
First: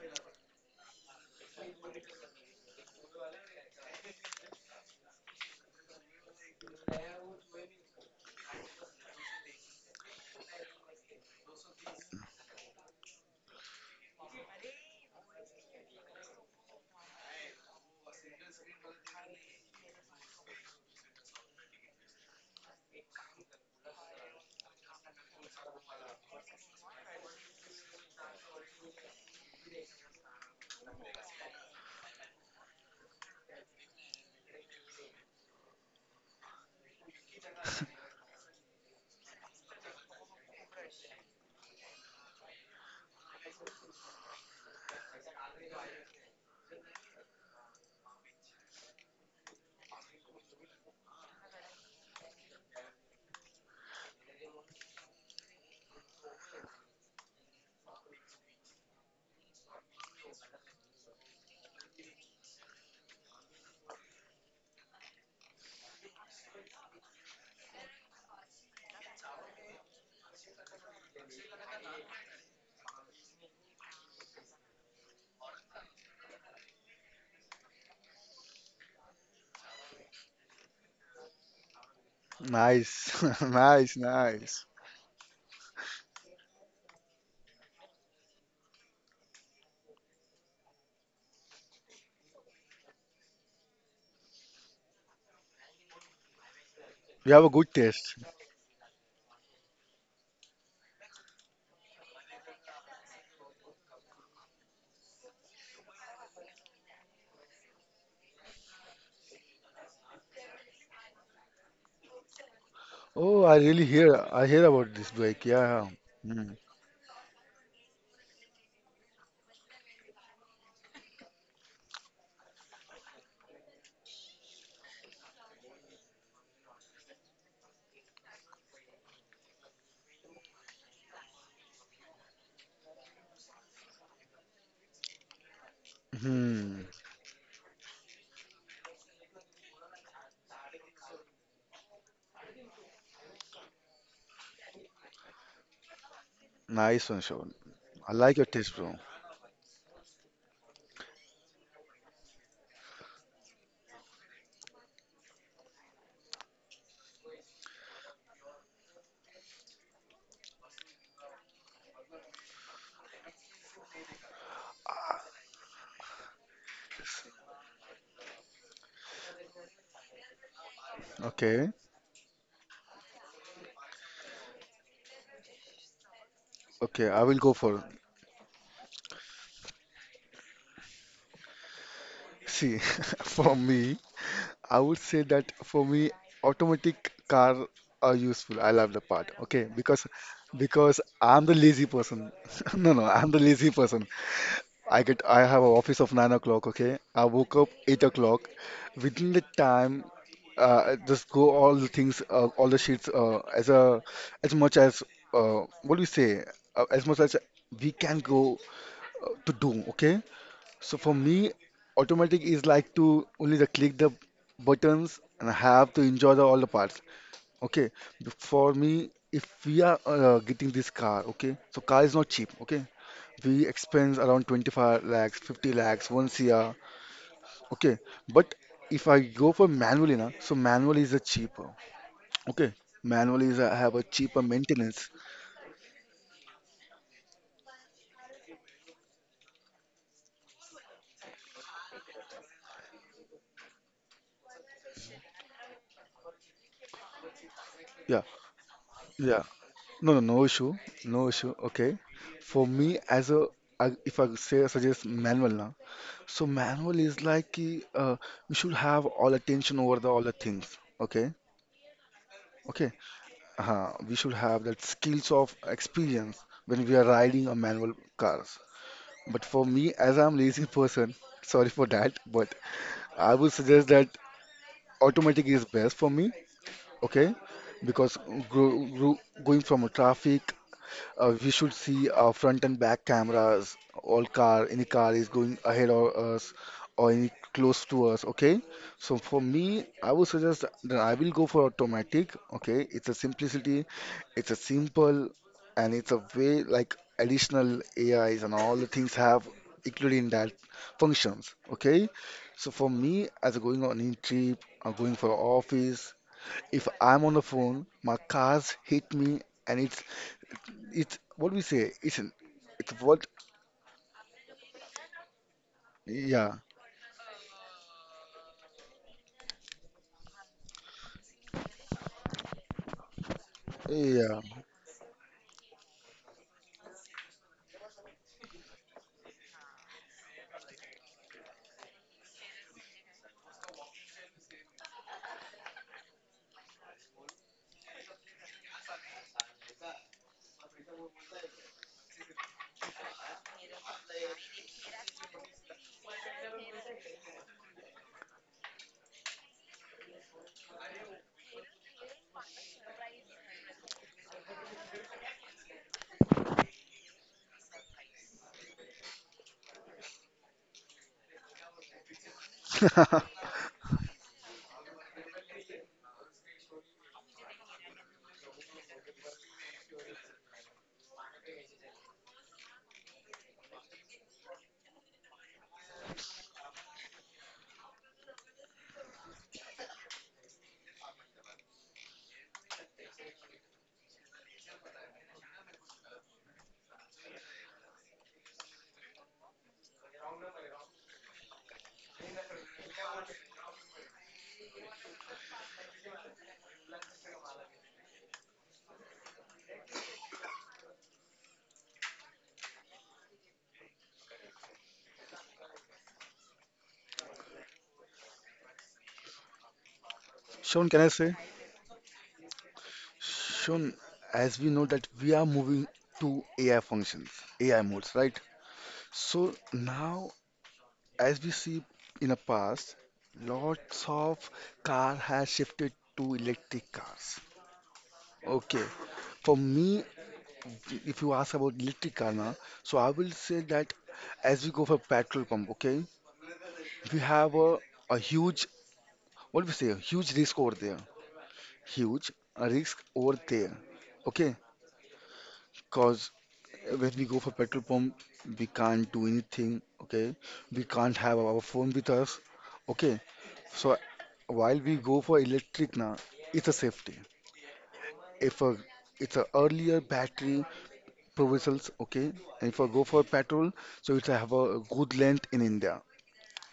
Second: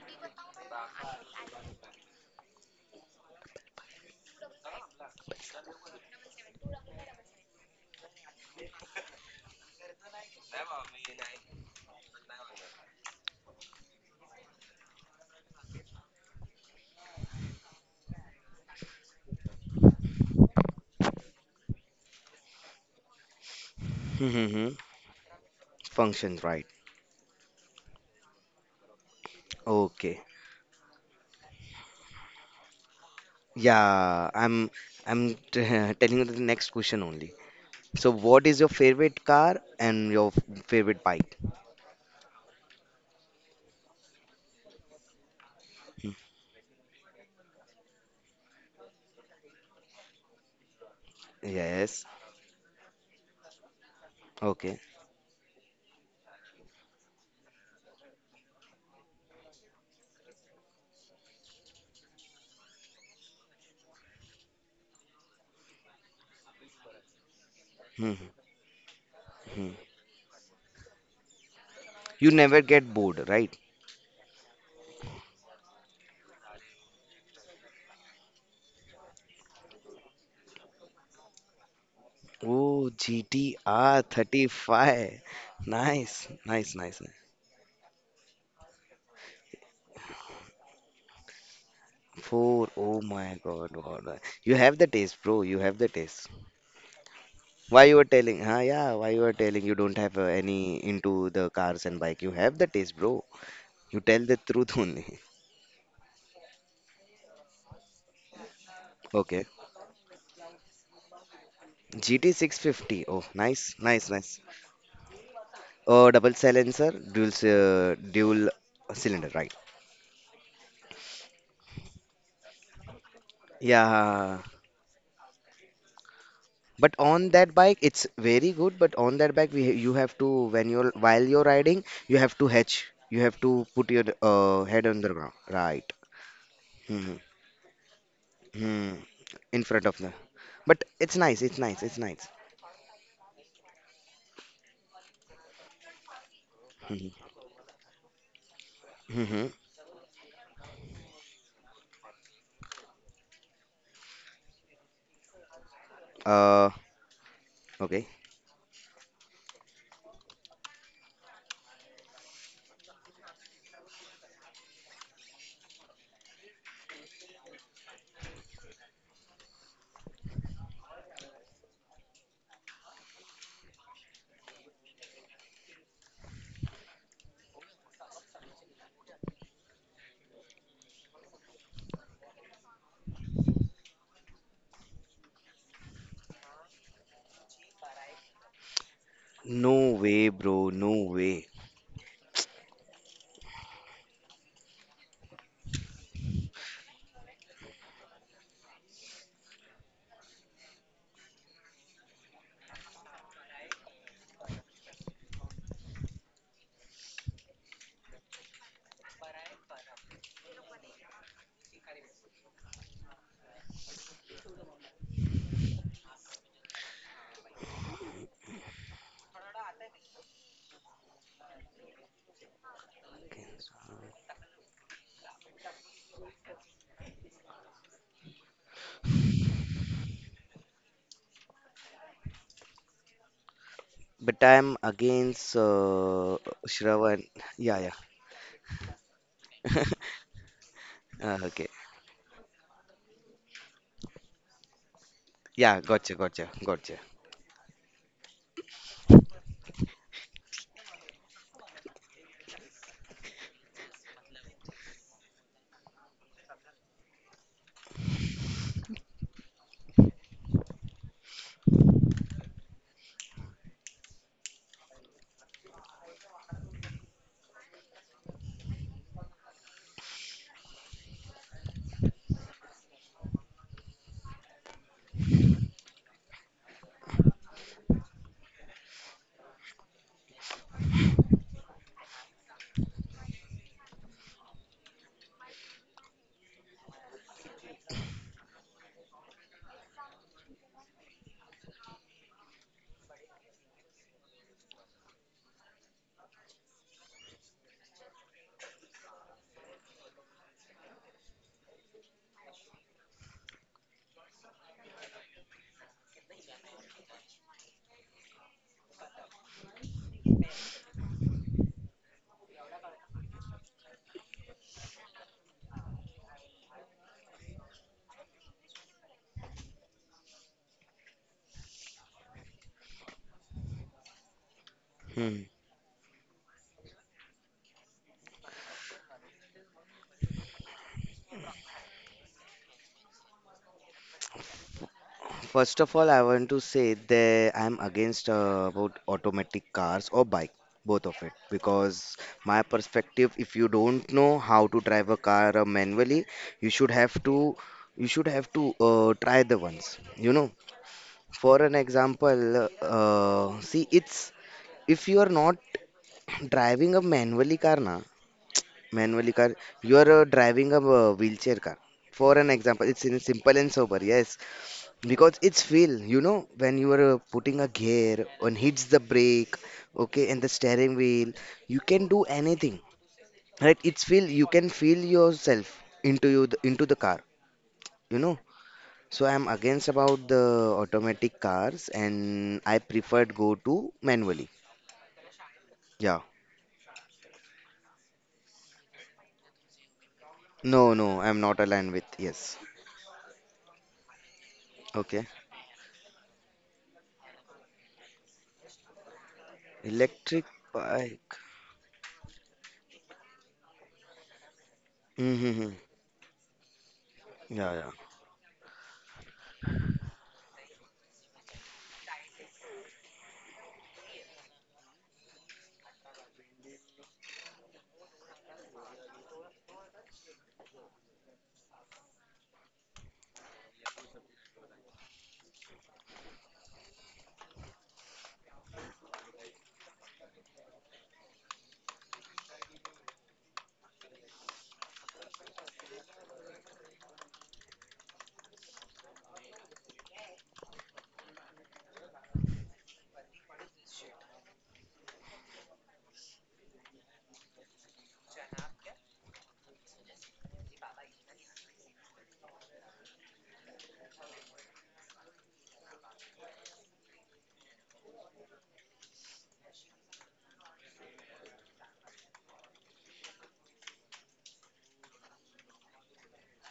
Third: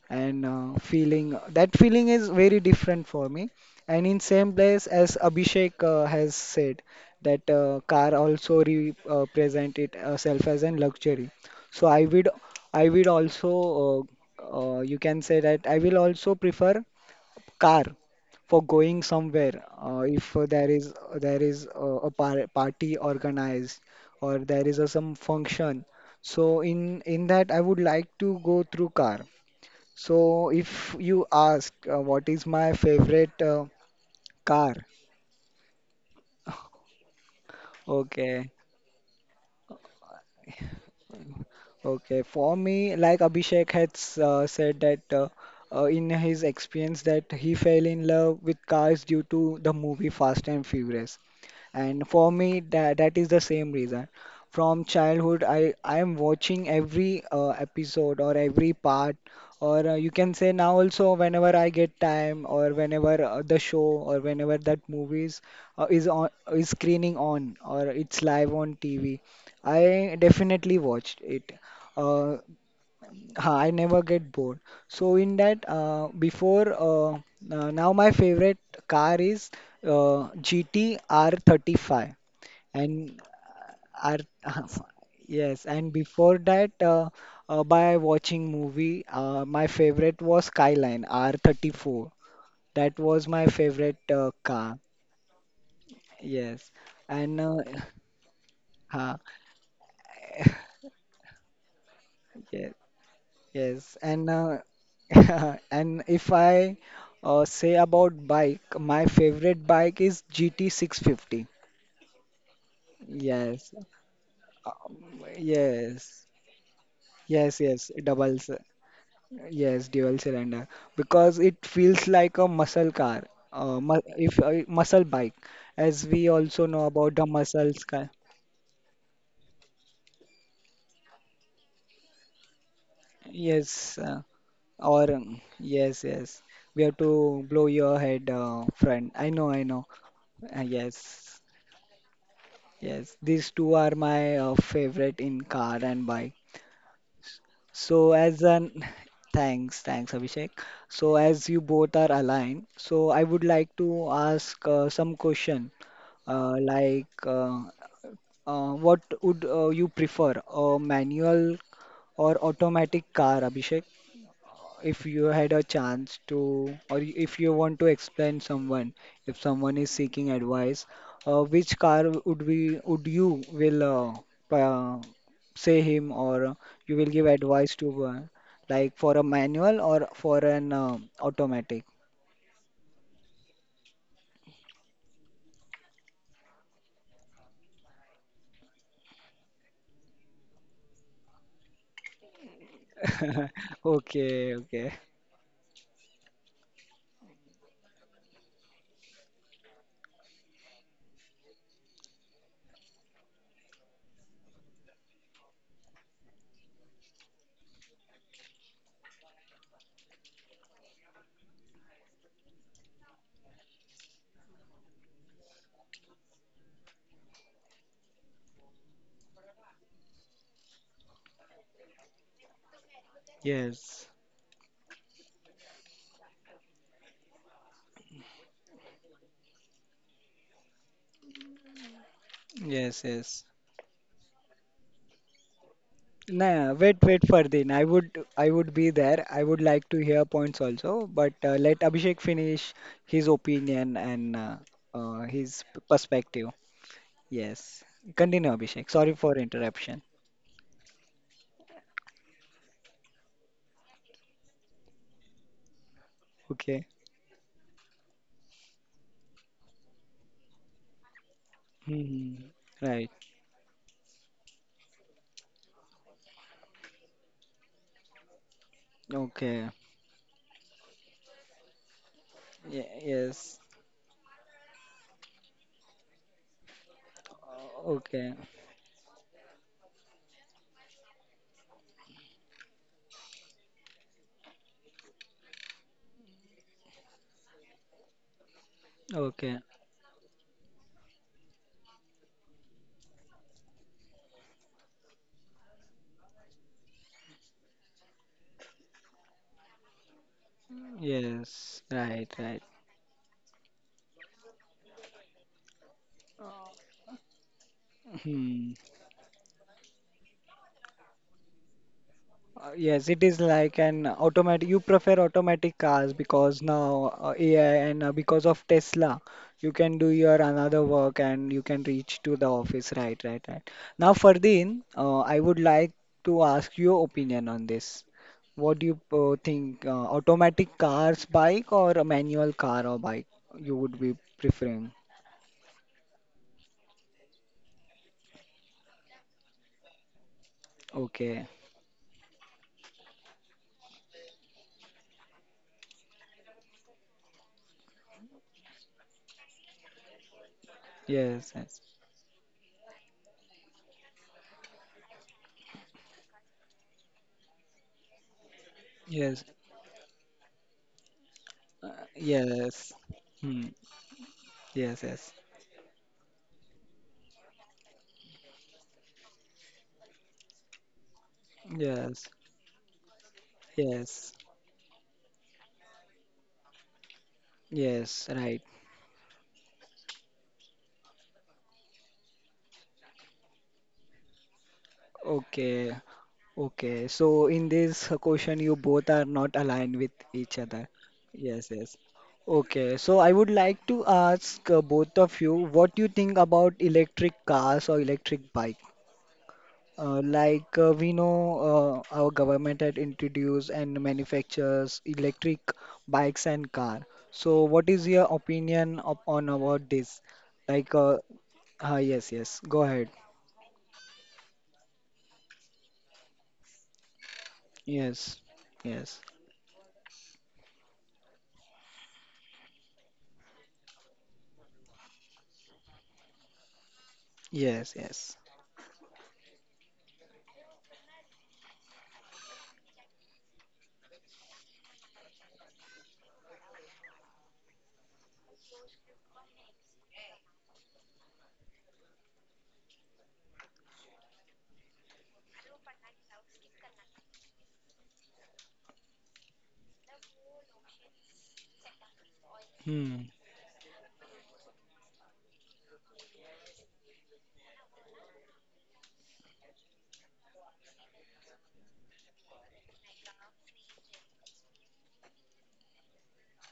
[SPEAKER 1] and feeling that feeling is very different for me. And in same place as Abhishek has said that car also represent it itself as a luxury. So I would also you can say that I will also prefer car for going somewhere if there is a party organized or there
[SPEAKER 3] Mm-hmm.
[SPEAKER 1] is some function.
[SPEAKER 3] Function,
[SPEAKER 1] So
[SPEAKER 3] right?
[SPEAKER 1] in that I would like to go through car.
[SPEAKER 3] Okay.
[SPEAKER 1] So if you ask what is my favorite
[SPEAKER 3] Yeah, I'm
[SPEAKER 1] car?
[SPEAKER 3] I'm t (laughs) telling you the next question only. So, what
[SPEAKER 1] Okay.
[SPEAKER 3] is your favorite car and your favorite bike?
[SPEAKER 1] Okay, for me, like Abhishek has said that in
[SPEAKER 3] Hmm.
[SPEAKER 1] his experience that he fell in love with cars due to the movie Fast and Furious.
[SPEAKER 3] Yes.
[SPEAKER 1] And for me, that is the same reason.
[SPEAKER 3] Okay.
[SPEAKER 1] From childhood, I am watching every episode or every part, or you can say now also whenever I get time, or whenever the show or whenever that movies is on is screening on or
[SPEAKER 3] Hmm,
[SPEAKER 1] it's
[SPEAKER 3] hmm.
[SPEAKER 1] live on TV,
[SPEAKER 3] Hmm.
[SPEAKER 1] I definitely watched it.
[SPEAKER 3] You
[SPEAKER 1] Uh,
[SPEAKER 3] never get bored, right?
[SPEAKER 1] I never get bored. So in that, before now my favorite car is GT R35
[SPEAKER 3] Oh,
[SPEAKER 1] and
[SPEAKER 2] nice, (laughs) nice,
[SPEAKER 3] GTR
[SPEAKER 1] R
[SPEAKER 2] nice.
[SPEAKER 1] (laughs)
[SPEAKER 3] 35.
[SPEAKER 1] yes. And
[SPEAKER 3] Nice,
[SPEAKER 1] before that,
[SPEAKER 3] nice, nice. Nice.
[SPEAKER 1] by watching movie, my favorite was Skyline R34.
[SPEAKER 3] Four.
[SPEAKER 1] That
[SPEAKER 3] Oh
[SPEAKER 1] was
[SPEAKER 3] my
[SPEAKER 1] my
[SPEAKER 3] God,
[SPEAKER 1] favorite
[SPEAKER 3] God. You
[SPEAKER 1] car.
[SPEAKER 3] have the taste, bro. You have the taste.
[SPEAKER 1] Yes,
[SPEAKER 2] You
[SPEAKER 1] and
[SPEAKER 2] have a good
[SPEAKER 3] Why you were
[SPEAKER 2] taste.
[SPEAKER 3] telling? Huh? Yeah. Why
[SPEAKER 1] (laughs) huh,
[SPEAKER 3] you were telling? You don't have any into the cars and bike. You have the taste, bro.
[SPEAKER 1] yes,
[SPEAKER 3] You tell
[SPEAKER 1] and
[SPEAKER 3] the truth only. (laughs)
[SPEAKER 1] (laughs) and if I say about bike, my
[SPEAKER 3] Okay.
[SPEAKER 1] favorite bike is GT 650.
[SPEAKER 3] GT 650. Oh,
[SPEAKER 2] Oh, I
[SPEAKER 3] nice,
[SPEAKER 1] Yes,
[SPEAKER 2] really
[SPEAKER 3] nice,
[SPEAKER 2] hear,
[SPEAKER 3] nice.
[SPEAKER 2] I hear about
[SPEAKER 1] um,
[SPEAKER 2] this bike. Yeah.
[SPEAKER 3] Oh,
[SPEAKER 1] yes,
[SPEAKER 3] double
[SPEAKER 2] Hmm.
[SPEAKER 3] silencer,
[SPEAKER 1] yes, yes,
[SPEAKER 3] dual cylinder, right?
[SPEAKER 1] yes, dual cylinder because it feels like a muscle car, mu if
[SPEAKER 3] Yeah.
[SPEAKER 1] muscle bike, as we also know
[SPEAKER 3] But
[SPEAKER 1] about the
[SPEAKER 3] on that bike,
[SPEAKER 1] muscles
[SPEAKER 3] it's
[SPEAKER 1] car.
[SPEAKER 3] very good. But on that bike, we you have to when you're while you're riding, you have to hedge. You have to put
[SPEAKER 1] Yes,
[SPEAKER 3] your head on
[SPEAKER 1] or
[SPEAKER 3] the ground, right?
[SPEAKER 1] yes, yes, we
[SPEAKER 2] Hmm.
[SPEAKER 1] have
[SPEAKER 3] Mm-hmm.
[SPEAKER 1] to blow your head
[SPEAKER 3] Hmm.
[SPEAKER 1] front. I know, I
[SPEAKER 3] In
[SPEAKER 1] know.
[SPEAKER 3] front of them. But
[SPEAKER 1] Yes.
[SPEAKER 3] it's nice.
[SPEAKER 1] Yes, these two are my favorite in car and bike.
[SPEAKER 3] (laughs)
[SPEAKER 2] Nice
[SPEAKER 3] Mhm.
[SPEAKER 2] one, Sean.
[SPEAKER 1] So
[SPEAKER 2] I like
[SPEAKER 1] as
[SPEAKER 2] your
[SPEAKER 1] an
[SPEAKER 2] taste, bro.
[SPEAKER 1] (laughs)
[SPEAKER 3] Mm-hmm.
[SPEAKER 1] thanks, thanks Abhishek. So as you both are aligned, so I would like to ask some question uh,
[SPEAKER 3] Uh,
[SPEAKER 1] like uh,
[SPEAKER 3] okay.
[SPEAKER 1] what would you prefer, a manual or automatic car, Abhishek? If you had a chance to, or if you want to explain someone, if someone is seeking advice,
[SPEAKER 2] Okay.
[SPEAKER 1] which car would be would you will p- uh, say him or you
[SPEAKER 2] Okay,
[SPEAKER 1] will
[SPEAKER 2] I
[SPEAKER 1] give
[SPEAKER 2] will go
[SPEAKER 1] advice
[SPEAKER 2] for.
[SPEAKER 1] to, like for a manual or for an automatic?
[SPEAKER 2] See, (laughs) for me, I would say that for me, automatic car are useful. I love the part. Okay,
[SPEAKER 3] No way, bro. No
[SPEAKER 2] because I'm
[SPEAKER 3] way.
[SPEAKER 2] the lazy person. (laughs) No, no, I'm the lazy
[SPEAKER 1] (laughs)
[SPEAKER 2] person.
[SPEAKER 1] Okay, okay,
[SPEAKER 2] I have an office of 9 o'clock, okay? I woke up 8 o'clock. Within the time, just go all the things, all the sheets, as a as much as what do you say? As much as we can go to do, okay? So for me, automatic is like to only the click the buttons and have to enjoy the, all the parts, okay? For me, if we are getting this car, okay? So car is not cheap, okay? We
[SPEAKER 1] yes,
[SPEAKER 2] expense around 25 lakhs, 50 lakhs once a year. Okay, but if I go for manually now, so manual is a cheaper. Okay,
[SPEAKER 1] yes,
[SPEAKER 2] manual
[SPEAKER 1] yes.
[SPEAKER 2] is a, have a cheaper
[SPEAKER 3] But I'm
[SPEAKER 2] maintenance.
[SPEAKER 3] against
[SPEAKER 1] Nah, wait, wait,
[SPEAKER 3] Shravan.
[SPEAKER 1] Fardeen.
[SPEAKER 3] Yeah, yeah.
[SPEAKER 1] I would be there. I would like to hear points also, but
[SPEAKER 3] Okay.
[SPEAKER 1] let Abhishek finish his opinion and
[SPEAKER 3] Yeah,
[SPEAKER 1] perspective.
[SPEAKER 3] gotcha.
[SPEAKER 1] Yes,
[SPEAKER 2] Yeah,
[SPEAKER 1] continue, Abhishek. Sorry for
[SPEAKER 2] yeah.
[SPEAKER 1] interruption.
[SPEAKER 2] No, no, no issue, no issue. Okay, for me as a if I say suggest manual now, so
[SPEAKER 1] Okay.
[SPEAKER 2] manual is like कि, we should have all attention over the all the things. Okay,
[SPEAKER 1] Hmm.
[SPEAKER 2] okay.
[SPEAKER 1] Right.
[SPEAKER 2] We should have that skills of experience when we are riding a manual car. But for
[SPEAKER 1] Okay.
[SPEAKER 2] me, as I'm lazy (laughs) person, sorry for that, but I would
[SPEAKER 1] Yes.
[SPEAKER 2] suggest that automatic is best for me, okay? Because
[SPEAKER 1] Okay.
[SPEAKER 2] gro gro going from a traffic we should see front and back cameras. All car, any car is going ahead of us or any close to us. Okay. So for
[SPEAKER 1] Okay.
[SPEAKER 2] me, I would suggest that I will go for automatic. Okay. It's a simplicity. It's a simple, and it's a way like additional AIs and all the things have included in that functions.
[SPEAKER 1] Yes.
[SPEAKER 2] Okay.
[SPEAKER 1] Right. Right.
[SPEAKER 2] So for me, as going on in trip, or going for office, if I'm on the phone, my
[SPEAKER 1] Hmm.
[SPEAKER 2] cars hit me and it's what we say, isn't it's
[SPEAKER 1] Yes, it
[SPEAKER 2] what
[SPEAKER 1] is like an automatic. You prefer automatic cars
[SPEAKER 2] Yeah.
[SPEAKER 1] because now AI and because of Tesla, you can do your another work and you can reach to the office. Right, right, right. Now,
[SPEAKER 2] Yeah.
[SPEAKER 1] Fardeen, I
[SPEAKER 3] Hmm.
[SPEAKER 1] would like to ask your opinion on this. What do you think? Automatic cars, bike, or a manual car or bike? You would be preferring.
[SPEAKER 3] First of all, I want to say that I'm against about automatic cars or bike, both of it,
[SPEAKER 1] Okay.
[SPEAKER 3] because my perspective, if you don't know how to drive a car manually, you should have to you should have to try the ones. You know,
[SPEAKER 1] Yes.
[SPEAKER 3] for an
[SPEAKER 1] Yes.
[SPEAKER 3] example, see, it's if you are not (clears throat) driving a manually car, na manually
[SPEAKER 1] Yes.
[SPEAKER 3] car, you are driving a wheelchair car. For an example,
[SPEAKER 1] Yes.
[SPEAKER 3] it's in
[SPEAKER 2] (laughs)
[SPEAKER 3] simple
[SPEAKER 1] Hmm.
[SPEAKER 3] and sober. Yes,
[SPEAKER 1] Yes. Yes.
[SPEAKER 3] because it's feel, you know, when you are putting a gear and hits the brake, okay, and the steering wheel, you can do
[SPEAKER 1] Yes.
[SPEAKER 3] anything, right? It's feel,
[SPEAKER 1] Yes.
[SPEAKER 3] you can feel yourself into the car, you
[SPEAKER 1] Yes,
[SPEAKER 3] know.
[SPEAKER 1] right.
[SPEAKER 3] So I'm against about the automatic cars, and I preferred go to manually.
[SPEAKER 1] Okay.
[SPEAKER 3] Yeah.
[SPEAKER 1] Okay. So in this question, you both are not aligned with each other.
[SPEAKER 3] No, no, I'm not
[SPEAKER 1] Yes,
[SPEAKER 3] aligned
[SPEAKER 1] yes.
[SPEAKER 3] with. Yes.
[SPEAKER 1] Okay. So I would like to ask both
[SPEAKER 3] Okay.
[SPEAKER 1] of you what you think about electric cars or electric bike. Uh,
[SPEAKER 3] Electric
[SPEAKER 1] like uh, we know,
[SPEAKER 3] bike.
[SPEAKER 1] our government had introduced and manufactures electric
[SPEAKER 3] Mm-hmm.
[SPEAKER 1] bikes and car. So
[SPEAKER 3] Yeah,
[SPEAKER 1] what
[SPEAKER 3] yeah.
[SPEAKER 1] is your opinion op on about this?
[SPEAKER 2] Sean,
[SPEAKER 1] Like,
[SPEAKER 2] can I
[SPEAKER 1] uh,
[SPEAKER 2] say?
[SPEAKER 1] yes, yes. Go ahead.
[SPEAKER 2] Sean, as we know that we are moving to AI functions, AI modes, right?
[SPEAKER 1] Yes, yes.
[SPEAKER 2] So now, as we see in the past, lots of car has shifted to electric cars.
[SPEAKER 1] Yes, yes.
[SPEAKER 2] Okay, for me, if you ask about electric car now, so I will say that as we go for petrol pump, okay, we have a huge, what do we say, a huge risk over there. Huge risk over there. Okay, because when we go for petrol pump, we can't do anything. Okay, we can't have our phone with us. Okay,
[SPEAKER 1] Hmm.
[SPEAKER 2] so while we go for electric now, it's a safety. If a it's a earlier battery provisions, okay, and if I go for petrol, so it have a good length in India,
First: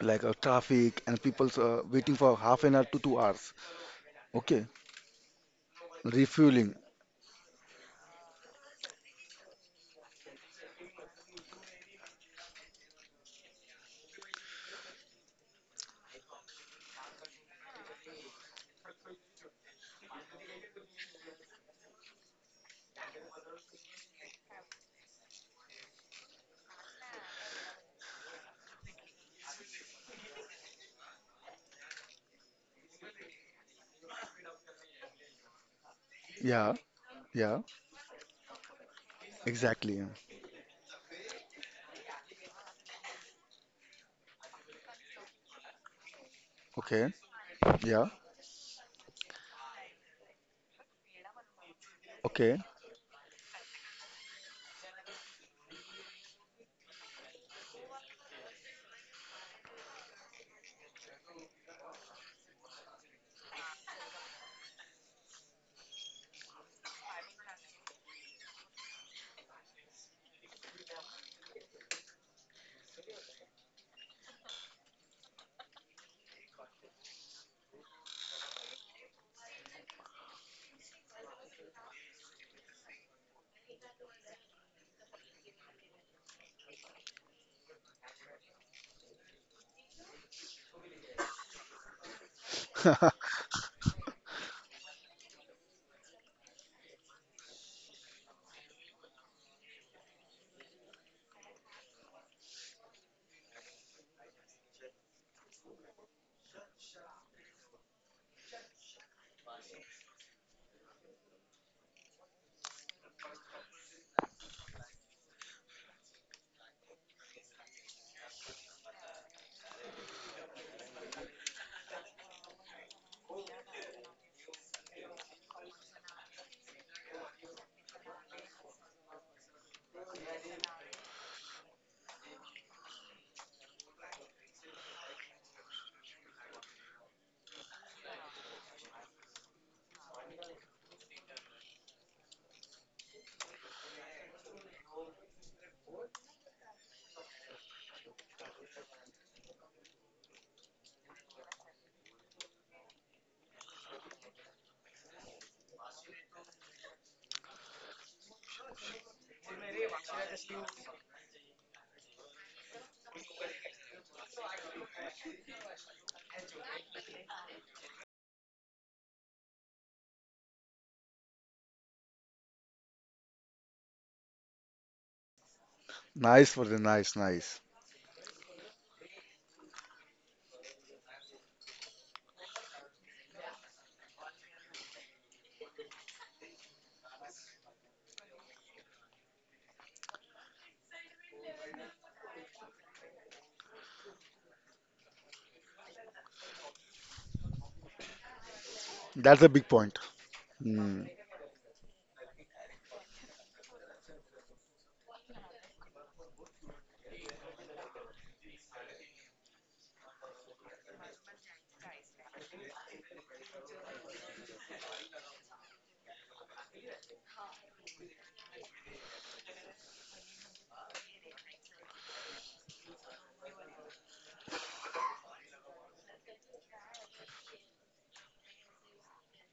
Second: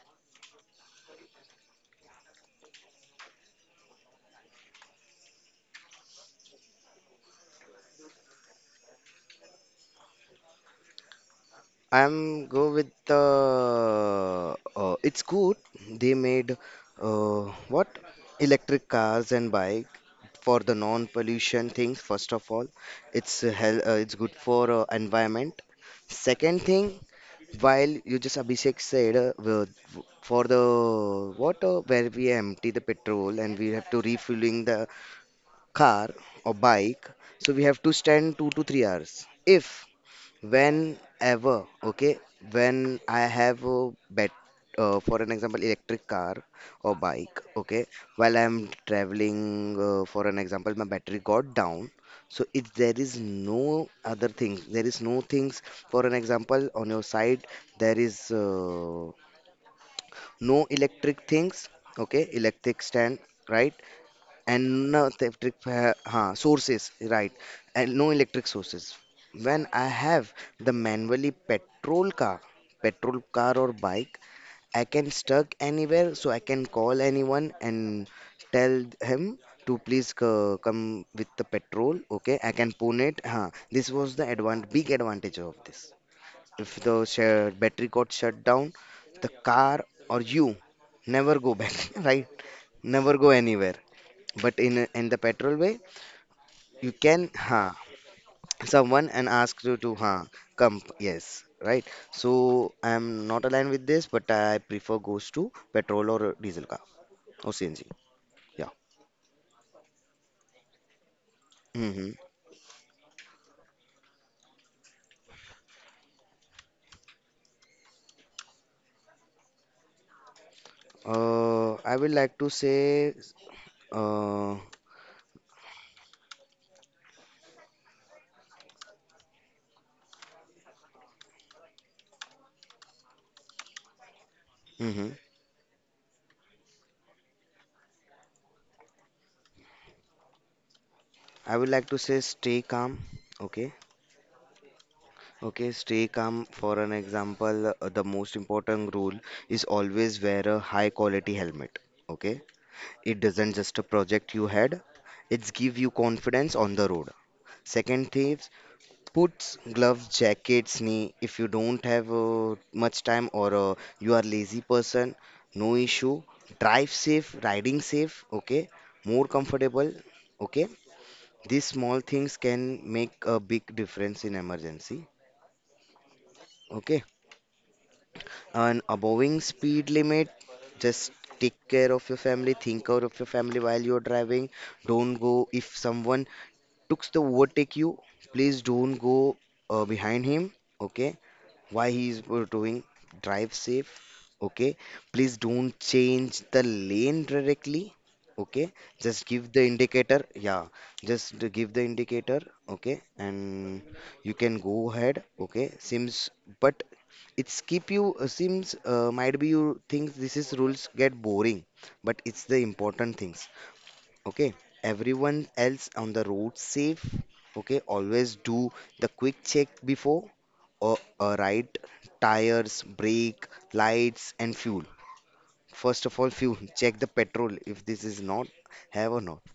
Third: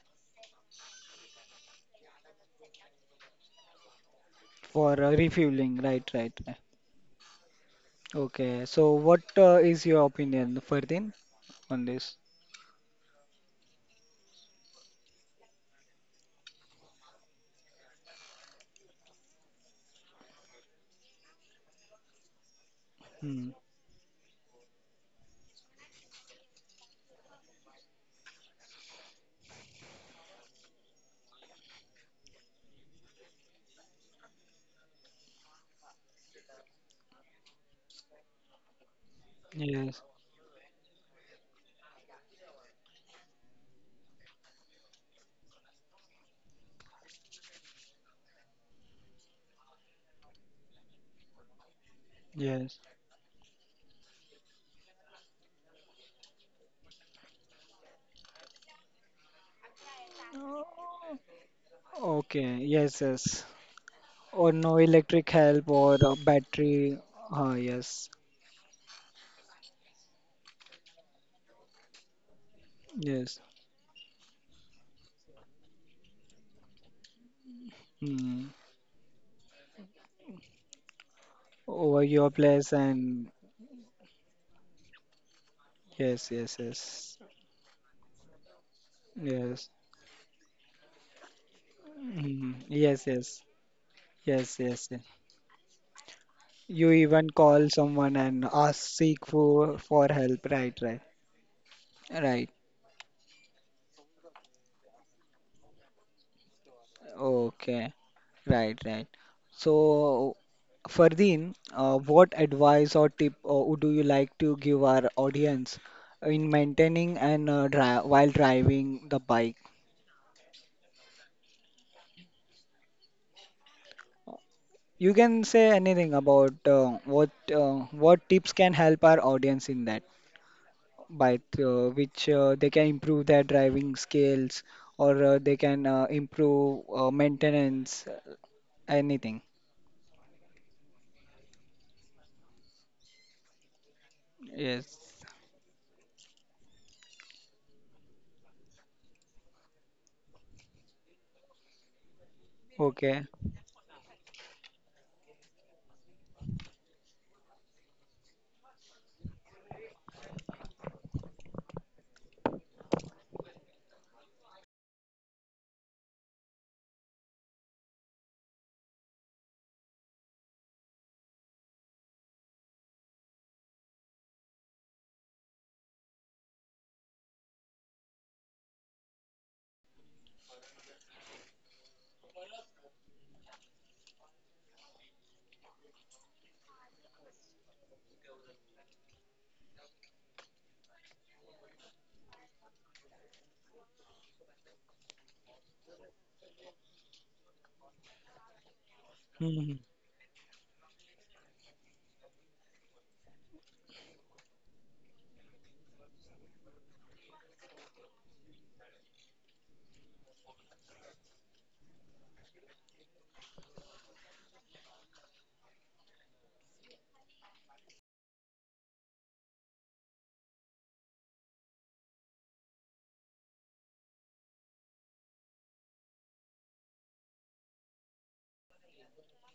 [SPEAKER 2] like a traffic and people's waiting for 1/2 an hour to 2 hours. Okay,
[SPEAKER 1] For refueling, right, right, right.
[SPEAKER 2] refueling.
[SPEAKER 1] Okay. So, what is your opinion, Ferdin, on this?
[SPEAKER 3] I'm go with the it's good they made uh, what electric cars and bike for the non-pollution things. First of all, it's
[SPEAKER 1] Hmm.
[SPEAKER 3] hel it's good for environment. Second thing, while you just Abhishek said, for the water where we empty the petrol and we have to refueling the car or
[SPEAKER 2] Yeah,
[SPEAKER 3] bike, so we
[SPEAKER 2] yeah,
[SPEAKER 3] have to stand 2 to 3 hours. if
[SPEAKER 2] exactly.
[SPEAKER 1] Yes,
[SPEAKER 2] Yeah.
[SPEAKER 3] Whenever, okay, when I have a bet, for an example, electric car or
[SPEAKER 2] Okay.
[SPEAKER 3] bike, okay,
[SPEAKER 2] Yeah.
[SPEAKER 3] while I'm traveling, for an example, my battery got down. So
[SPEAKER 2] Okay.
[SPEAKER 3] if
[SPEAKER 1] yes.
[SPEAKER 3] there is no other thing, there is no things, for an example, on your side, there is no electric things, okay,
[SPEAKER 1] Okay.
[SPEAKER 3] electric
[SPEAKER 1] Yes,
[SPEAKER 3] stand,
[SPEAKER 1] yes.
[SPEAKER 3] right?
[SPEAKER 1] Or no
[SPEAKER 3] And no
[SPEAKER 1] electric
[SPEAKER 3] electric
[SPEAKER 1] help or
[SPEAKER 3] sources,
[SPEAKER 1] battery.
[SPEAKER 3] right?
[SPEAKER 1] Ah,
[SPEAKER 3] And
[SPEAKER 1] yes,
[SPEAKER 3] no electric sources. When I have the manually petrol car, petrol
[SPEAKER 1] yes.
[SPEAKER 3] car or bike, I can stuck anywhere, so I can call anyone and
[SPEAKER 1] Hmm.
[SPEAKER 3] tell him to please come with the petrol.
[SPEAKER 1] Over your
[SPEAKER 3] Okay, I can
[SPEAKER 1] place
[SPEAKER 3] put it.
[SPEAKER 1] and
[SPEAKER 3] Huh. This was the big advantage of this.
[SPEAKER 1] yes, yes,
[SPEAKER 3] If the
[SPEAKER 1] yes,
[SPEAKER 3] share battery got shut down, the
[SPEAKER 1] yes.
[SPEAKER 3] car or you never go back, (laughs) right?
[SPEAKER 1] Hmm. Yes,
[SPEAKER 3] Never
[SPEAKER 2] (laughs)
[SPEAKER 3] go
[SPEAKER 1] yes,
[SPEAKER 3] anywhere. But
[SPEAKER 1] yes,
[SPEAKER 3] in
[SPEAKER 1] yes. yes.
[SPEAKER 3] in the petrol way, you
[SPEAKER 1] You
[SPEAKER 3] can
[SPEAKER 1] even call someone and ask,
[SPEAKER 3] someone
[SPEAKER 1] seek
[SPEAKER 3] and ask you
[SPEAKER 1] for
[SPEAKER 3] to
[SPEAKER 1] for help. Right,
[SPEAKER 3] come.
[SPEAKER 1] right.
[SPEAKER 3] Yes, right. So
[SPEAKER 1] Right.
[SPEAKER 3] I'm not aligned with this, but I prefer goes to petrol or diesel car or CNG.
[SPEAKER 1] Okay,
[SPEAKER 3] Yeah.
[SPEAKER 1] right, right. So, Fardeen,
[SPEAKER 3] Mm-hmm.
[SPEAKER 1] what advice or tip would you like to give our audience in maintaining and dri while driving the bike?
[SPEAKER 3] I would like to say uh,
[SPEAKER 1] You can say anything about what tips can help our audience in that, by which they can improve their driving skills
[SPEAKER 3] mm-hmm.
[SPEAKER 1] or they can improve maintenance, anything.
[SPEAKER 3] I would like to say stay calm. Okay.
[SPEAKER 1] Yes.
[SPEAKER 3] Okay, stay calm. For an example, the most important rule is always wear a high quality helmet. Okay, it
[SPEAKER 1] Okay.
[SPEAKER 3] doesn't just a project you had, it's give you confidence on the road. Second tips, puts gloves, jackets, knee. If you don't have much time or you are lazy person, no issue. Drive safe, riding safe, okay? More comfortable, okay? These small things can make a big difference in emergency,
[SPEAKER 2] Nice for the
[SPEAKER 3] okay?
[SPEAKER 2] nice, nice.
[SPEAKER 3] And aboving speed limit, just take care of your family, think out of your family while you're driving. Don't go if someone looks to overtake you, please don't go behind him. Okay, why he is doing. Drive safe. Okay, please don't change the lane directly. Okay, just
[SPEAKER 2] That's
[SPEAKER 3] give
[SPEAKER 2] a
[SPEAKER 3] the
[SPEAKER 2] big
[SPEAKER 1] Mhm.
[SPEAKER 2] point.
[SPEAKER 3] indicator. Yeah,
[SPEAKER 2] Hmm.
[SPEAKER 3] just to give the indicator. Okay, and you can go ahead. Okay, seems, but it's keep you seems, might be you think this is rules get boring, but it's the important things. Okay, everyone else on the road safe. Okay, always do the quick check before a, a ride: tires, brake, lights, and fuel. First of all fuel, check the petrol, if this is not have or not.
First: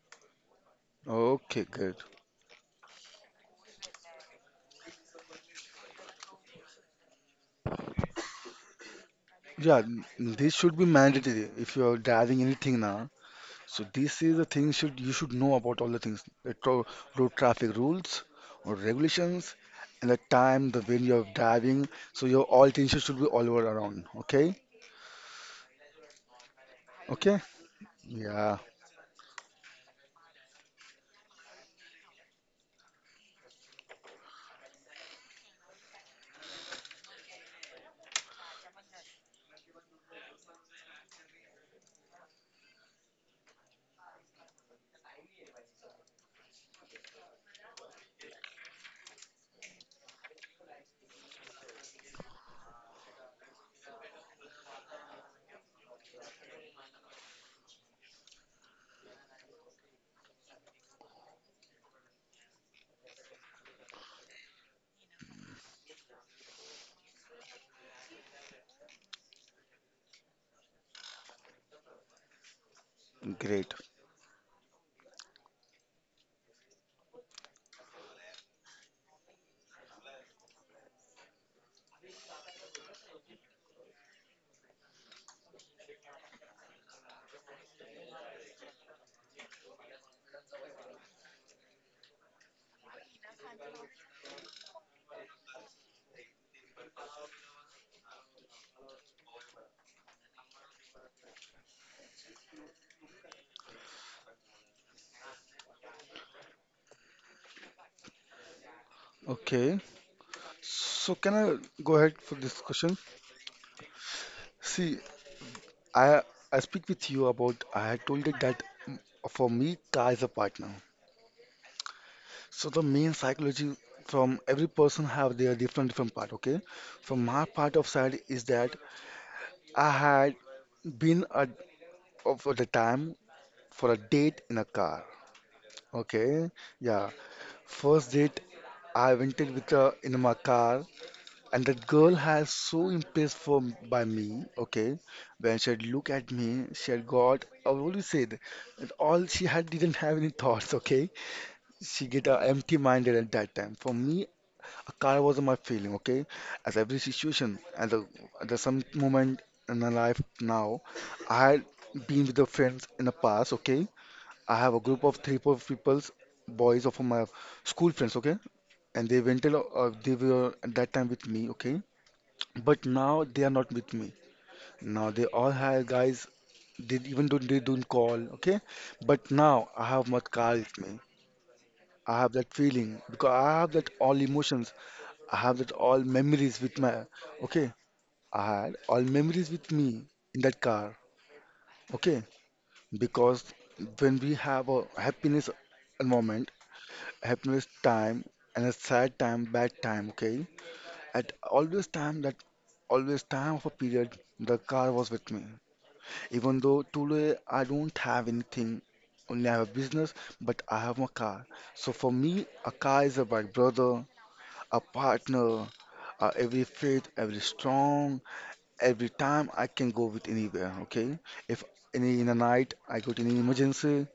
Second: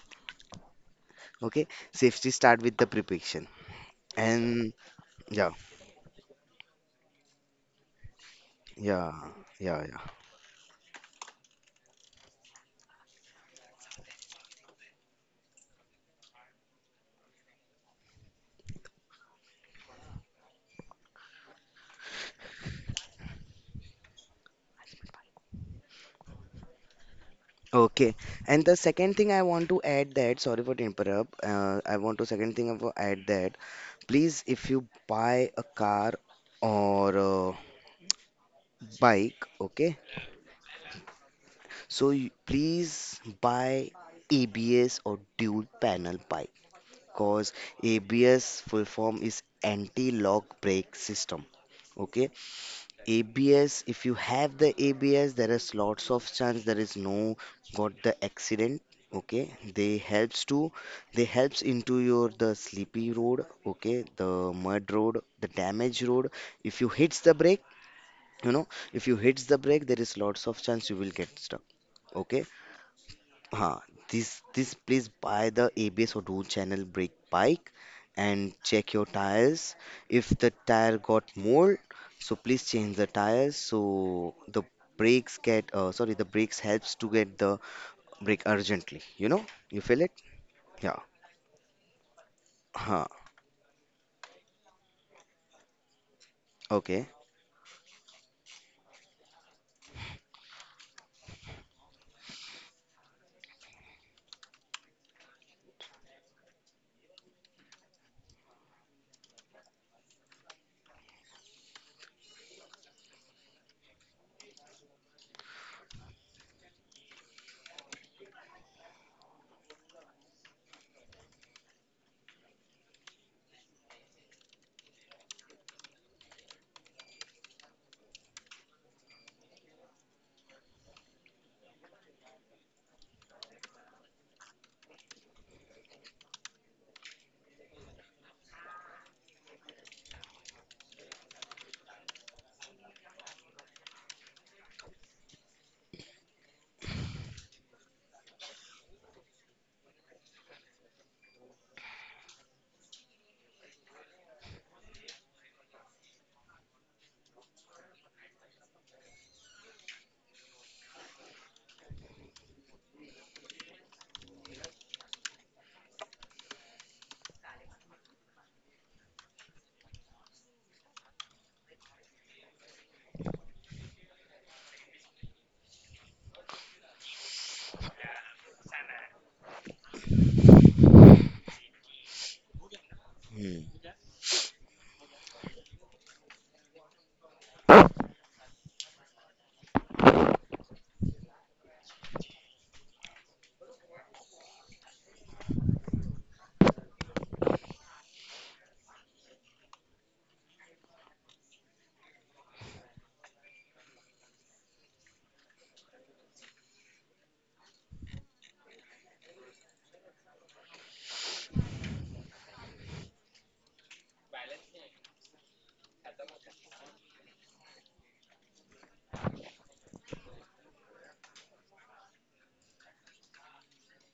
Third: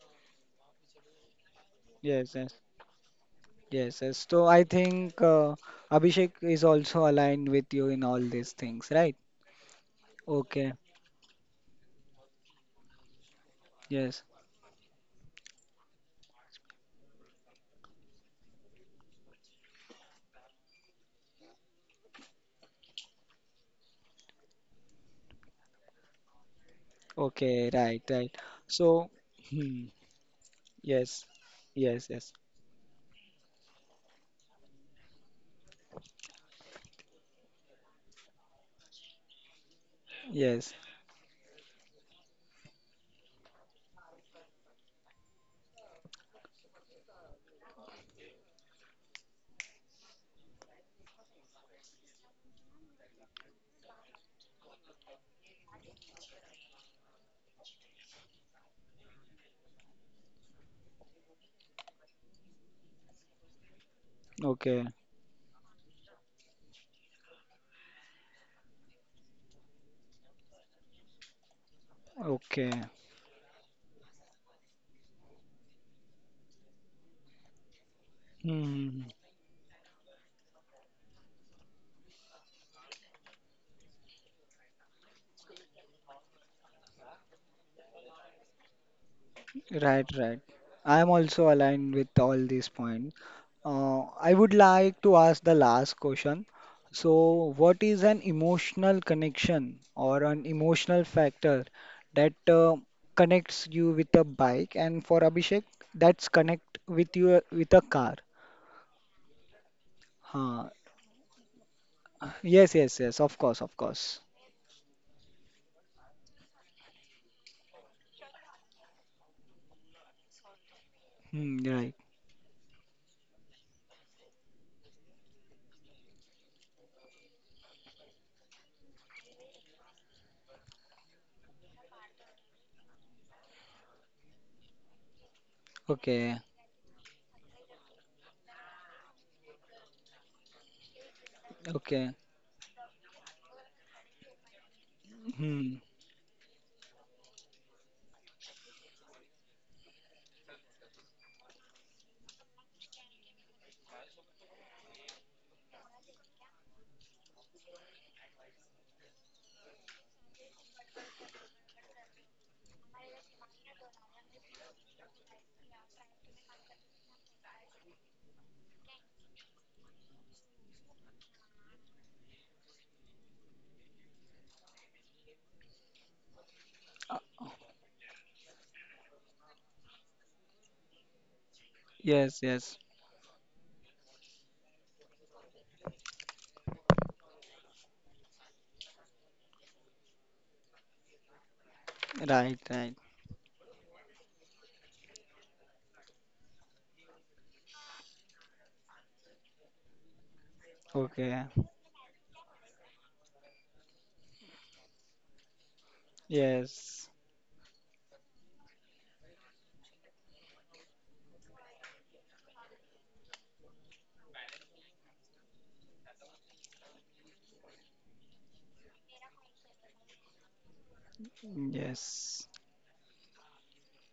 [SPEAKER 2] Okay,
[SPEAKER 3] Okay,
[SPEAKER 2] good.
[SPEAKER 3] safety
[SPEAKER 1] Yes, yes.
[SPEAKER 3] start with the preparation.
[SPEAKER 1] Yes, yes. So I
[SPEAKER 3] And
[SPEAKER 1] think
[SPEAKER 3] yeah
[SPEAKER 1] Abhishek is also aligned with you in all these things,
[SPEAKER 3] yeah
[SPEAKER 1] right?
[SPEAKER 2] Yeah,
[SPEAKER 3] yeah,
[SPEAKER 2] this
[SPEAKER 1] Okay.
[SPEAKER 2] should be mandatory if you're driving anything now. So
[SPEAKER 1] Yes.
[SPEAKER 2] this is the thing should you should know about all the things, road traffic rules or regulations, and the time, the when you're driving. So your all things should be all over around. Okay. Okay.
[SPEAKER 1] Okay. Right.
[SPEAKER 3] okay.
[SPEAKER 1] Right.
[SPEAKER 2] Yeah.
[SPEAKER 3] And the
[SPEAKER 1] So,
[SPEAKER 3] second thing I want
[SPEAKER 1] hmm.
[SPEAKER 3] to add, that sorry for to
[SPEAKER 1] Yes.
[SPEAKER 3] interrupt, I
[SPEAKER 1] Yes.
[SPEAKER 3] want to
[SPEAKER 1] Yes.
[SPEAKER 3] second thing I want to add, that please, if you buy a car or bike, okay,
[SPEAKER 1] Yes.
[SPEAKER 3] so you please buy ABS or dual panel bike, because ABS full form is anti-lock brake system. Okay, ABS, if you have the ABS, there is lots of chance there is no got the accident. Okay, they helps to they helps into your the sleepy road, okay, the
[SPEAKER 1] Okay.
[SPEAKER 3] mud road, the damage road. If you hits the brake, you know, if you hits the brake, there is lots of chance you will get stuck. Okay.
[SPEAKER 1] Okay.
[SPEAKER 2] Great.
[SPEAKER 3] Huh. This, this, please buy the ABS or dual channel brake bike and check your
[SPEAKER 1] Hmm.
[SPEAKER 3] tires. If the tire got mold, so please change the tires. So the brakes helps to get the brake urgently. You know, you feel
[SPEAKER 1] Right,
[SPEAKER 3] it?
[SPEAKER 1] right.
[SPEAKER 3] Yeah.
[SPEAKER 1] I am also aligned with all these
[SPEAKER 3] Huh.
[SPEAKER 1] points. I would like to ask the last question.
[SPEAKER 3] Okay.
[SPEAKER 1] So, what is an emotional connection or an emotional factor that connects you with a bike? And for Abhishek, that's connect with you with a car.
[SPEAKER 2] Okay.
[SPEAKER 1] Huh.
[SPEAKER 2] So can I go ahead for this
[SPEAKER 1] Yes,
[SPEAKER 2] question?
[SPEAKER 1] yes, yes. Of course, of course.
[SPEAKER 2] See, I I speak with you about I had told it that for me car is a partner.
[SPEAKER 1] Hmm, right.
[SPEAKER 2] So the main psychology from every person have their different different part. Okay, from my part of side is that I had been at of the time for a date in a car.
[SPEAKER 1] Okay.
[SPEAKER 2] Okay, yeah, first date I went in with in my car. And that
[SPEAKER 1] Okay.
[SPEAKER 2] girl has so impressed by me, okay? When
[SPEAKER 1] Hmm.
[SPEAKER 2] she'd look at me, she had got, I already said, that all she had didn't have any thoughts, okay? She get empty-minded at that time. For me, a car was my feeling, okay? As every situation, at the some moment in my life now, I had been with the friends in the past, okay? I have a group of 3, 4 people's boys of my school friends, okay? And they went, they were at that time with me, okay? But now they are not with me. Now they all hire guys. They
[SPEAKER 1] Uh.
[SPEAKER 2] even don't they don't call. Okay. But now I have my car with me. I have
[SPEAKER 1] Yes,
[SPEAKER 2] that
[SPEAKER 1] yes.
[SPEAKER 2] feeling because I
[SPEAKER 3] Hmm.
[SPEAKER 2] have that all emotions. I have that all memories with my. Okay. I had all memories with me in that car. Okay.
[SPEAKER 1] Right, right.
[SPEAKER 2] Because when we have a happiness moment, happiness time and a sad time, bad time. Okay. At
[SPEAKER 1] Okay.
[SPEAKER 2] always time that always time of a period, the car was with me. Even though
[SPEAKER 1] Yes.
[SPEAKER 2] today I don't have anything, only I have a business, but I have my car. So for me, a car is a my brother, a partner, every fit, every strong, every time I can go with anywhere. Okay, if any in the
[SPEAKER 1] Yes,
[SPEAKER 2] night I got any emergency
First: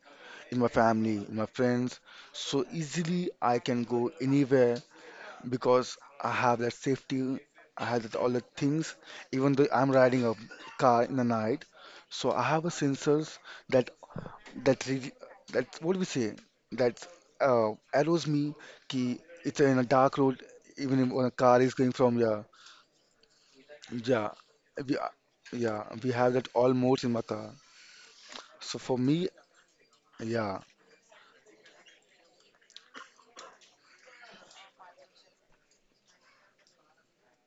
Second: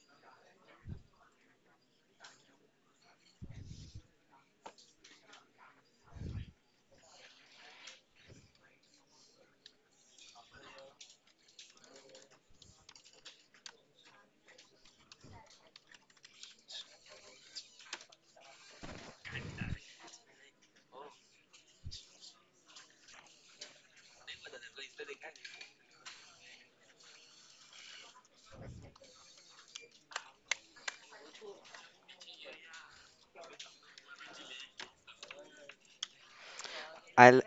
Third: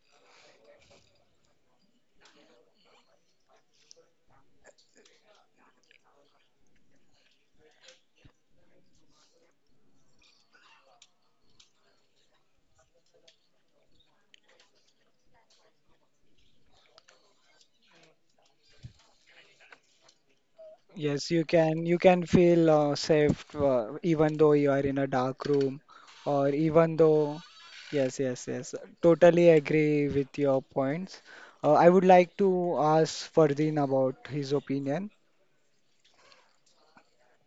[SPEAKER 2] in my family, in my friends, so easily I can go anywhere because I have that safety, I have that all the things, even though I'm riding a car in the night. So I have a sensors that that re that what do we say that arrows me ki it's in a dark road even if when
[SPEAKER 1] yes,
[SPEAKER 2] a car is going
[SPEAKER 1] you
[SPEAKER 2] from
[SPEAKER 1] can
[SPEAKER 2] yeah.
[SPEAKER 1] feel safe
[SPEAKER 2] Yeah,
[SPEAKER 1] even though you are
[SPEAKER 2] we,
[SPEAKER 1] in a dark room
[SPEAKER 2] yeah we have
[SPEAKER 1] or
[SPEAKER 2] that all
[SPEAKER 1] even
[SPEAKER 2] modes in my
[SPEAKER 1] though
[SPEAKER 2] car.
[SPEAKER 1] yes, yes, yes.
[SPEAKER 2] So for me
[SPEAKER 1] Totally agree with
[SPEAKER 2] yeah.
[SPEAKER 1] your points. I would like to ask Fardeen about his opinion.
[SPEAKER 3] I,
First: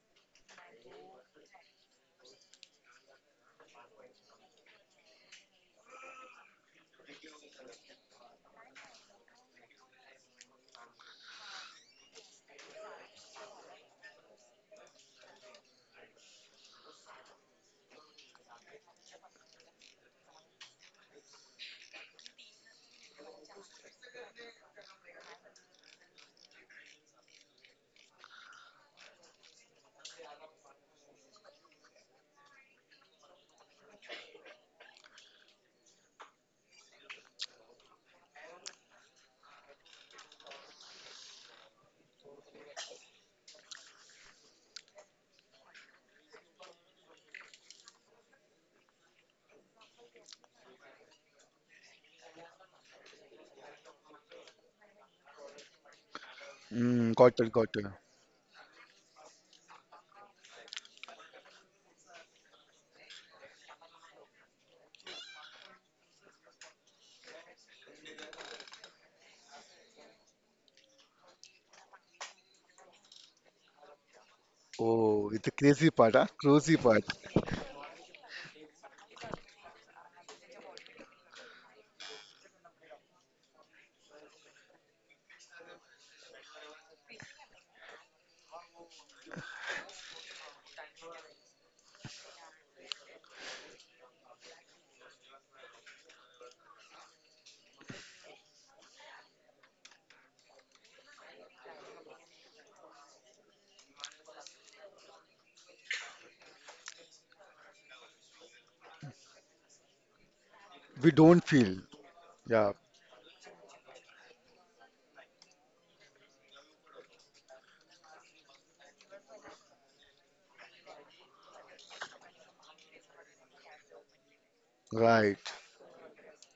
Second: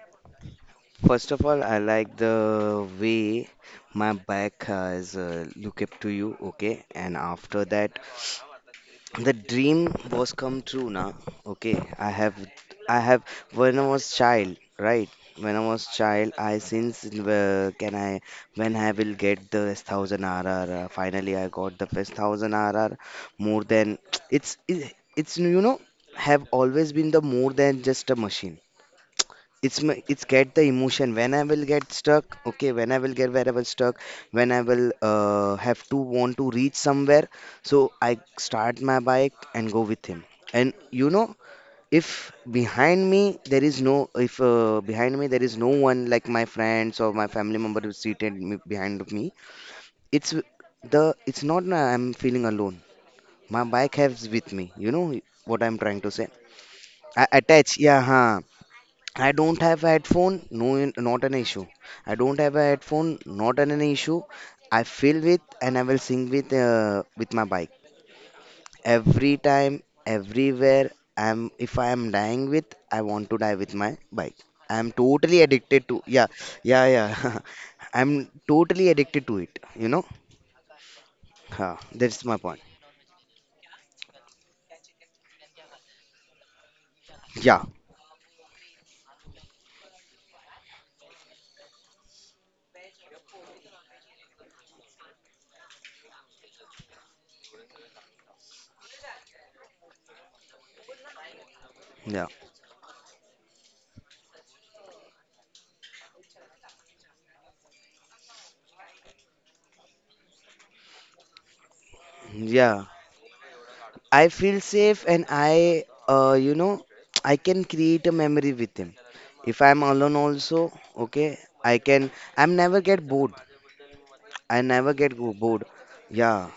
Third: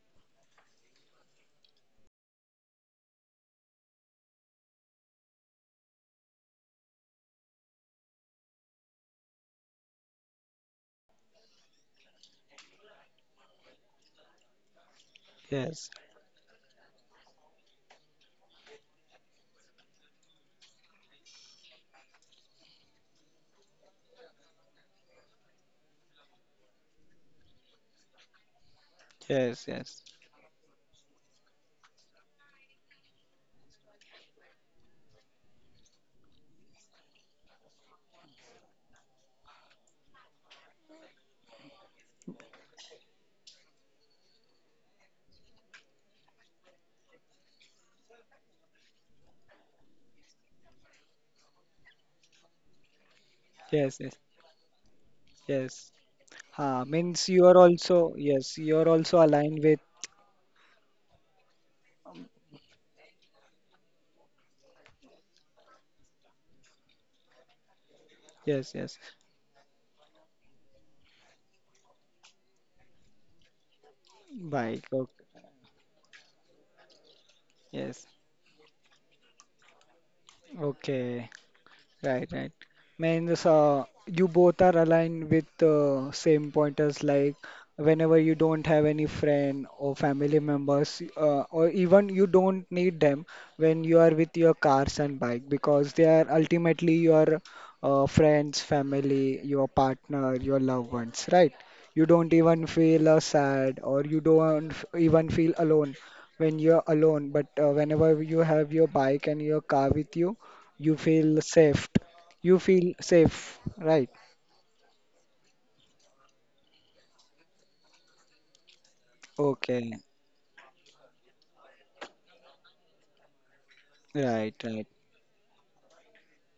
[SPEAKER 3] first of all, I like the way my bike has look up to you. Okay, and after that the dream was come true now. Okay, I have when I was child, right? When I was
[SPEAKER 1] Yes,
[SPEAKER 3] child, I since can I, when I will get the 1000 RR. Finally I got the first 1000 RR. More than (tsk) it's, you know, have always been the more than just a machine.
[SPEAKER 1] yes,
[SPEAKER 3] It's my,
[SPEAKER 1] yes,
[SPEAKER 3] it's get the emotion when I will get stuck. Okay, when I will get wherever stuck, when I will have to want to reach somewhere, so I start my bike and go with him. And you know, if behind me there is no if behind me there is no one like my friends or my family member who's seated me behind me, it's the it's not I'm feeling alone. My bike
[SPEAKER 1] yes, yes,
[SPEAKER 3] has with me, you know what I'm
[SPEAKER 1] yes.
[SPEAKER 3] trying to say.
[SPEAKER 1] Ha,
[SPEAKER 2] Mm,
[SPEAKER 3] I
[SPEAKER 1] means
[SPEAKER 2] got
[SPEAKER 1] you
[SPEAKER 2] it,
[SPEAKER 1] are
[SPEAKER 2] got
[SPEAKER 3] attach,
[SPEAKER 2] it.
[SPEAKER 3] yeah.
[SPEAKER 1] also yes, you are also
[SPEAKER 3] I
[SPEAKER 1] aligned
[SPEAKER 3] don't
[SPEAKER 1] with
[SPEAKER 3] have a headphone, no, not an issue. I don't have a headphone, not an issue. I fill with and I will sing with my bike
[SPEAKER 1] yes, yes.
[SPEAKER 3] every time, everywhere. I'm if I am dying with, I want to die with my bike.
[SPEAKER 1] Bike.
[SPEAKER 3] I'm
[SPEAKER 2] Oh,
[SPEAKER 3] totally
[SPEAKER 1] Okay.
[SPEAKER 2] it's a
[SPEAKER 3] addicted
[SPEAKER 2] crazy
[SPEAKER 3] to,
[SPEAKER 2] part,
[SPEAKER 3] yeah,
[SPEAKER 2] huh? Crazy
[SPEAKER 3] yeah,
[SPEAKER 2] part.
[SPEAKER 3] yeah. (laughs)
[SPEAKER 1] Yes.
[SPEAKER 3] I'm totally addicted to it. You know,
[SPEAKER 1] Okay.
[SPEAKER 3] That's
[SPEAKER 1] Right,
[SPEAKER 3] my
[SPEAKER 1] right.
[SPEAKER 3] point.
[SPEAKER 1] Means you both are aligned with same pointers like
[SPEAKER 3] Yeah,
[SPEAKER 1] whenever you don't have any friend or family members or even you don't need them when you are with your cars and bike because they are ultimately your friends, family, your partner, your loved ones, right? You
[SPEAKER 3] yeah,
[SPEAKER 1] don't even feel sad or you don't even feel alone when you're alone, but whenever you have your bike and your car with you, you
[SPEAKER 2] We
[SPEAKER 1] feel
[SPEAKER 2] don't feel
[SPEAKER 1] safe. You
[SPEAKER 2] yeah
[SPEAKER 3] yeah.
[SPEAKER 1] feel safe, right?
[SPEAKER 3] I feel safe and I, you know, I can create a memory with him. If I'm
[SPEAKER 1] Okay,
[SPEAKER 3] alone also, okay, I'm never get bored.
[SPEAKER 1] right,
[SPEAKER 3] I
[SPEAKER 1] right.
[SPEAKER 3] never
[SPEAKER 2] right.
[SPEAKER 3] bored. Yeah,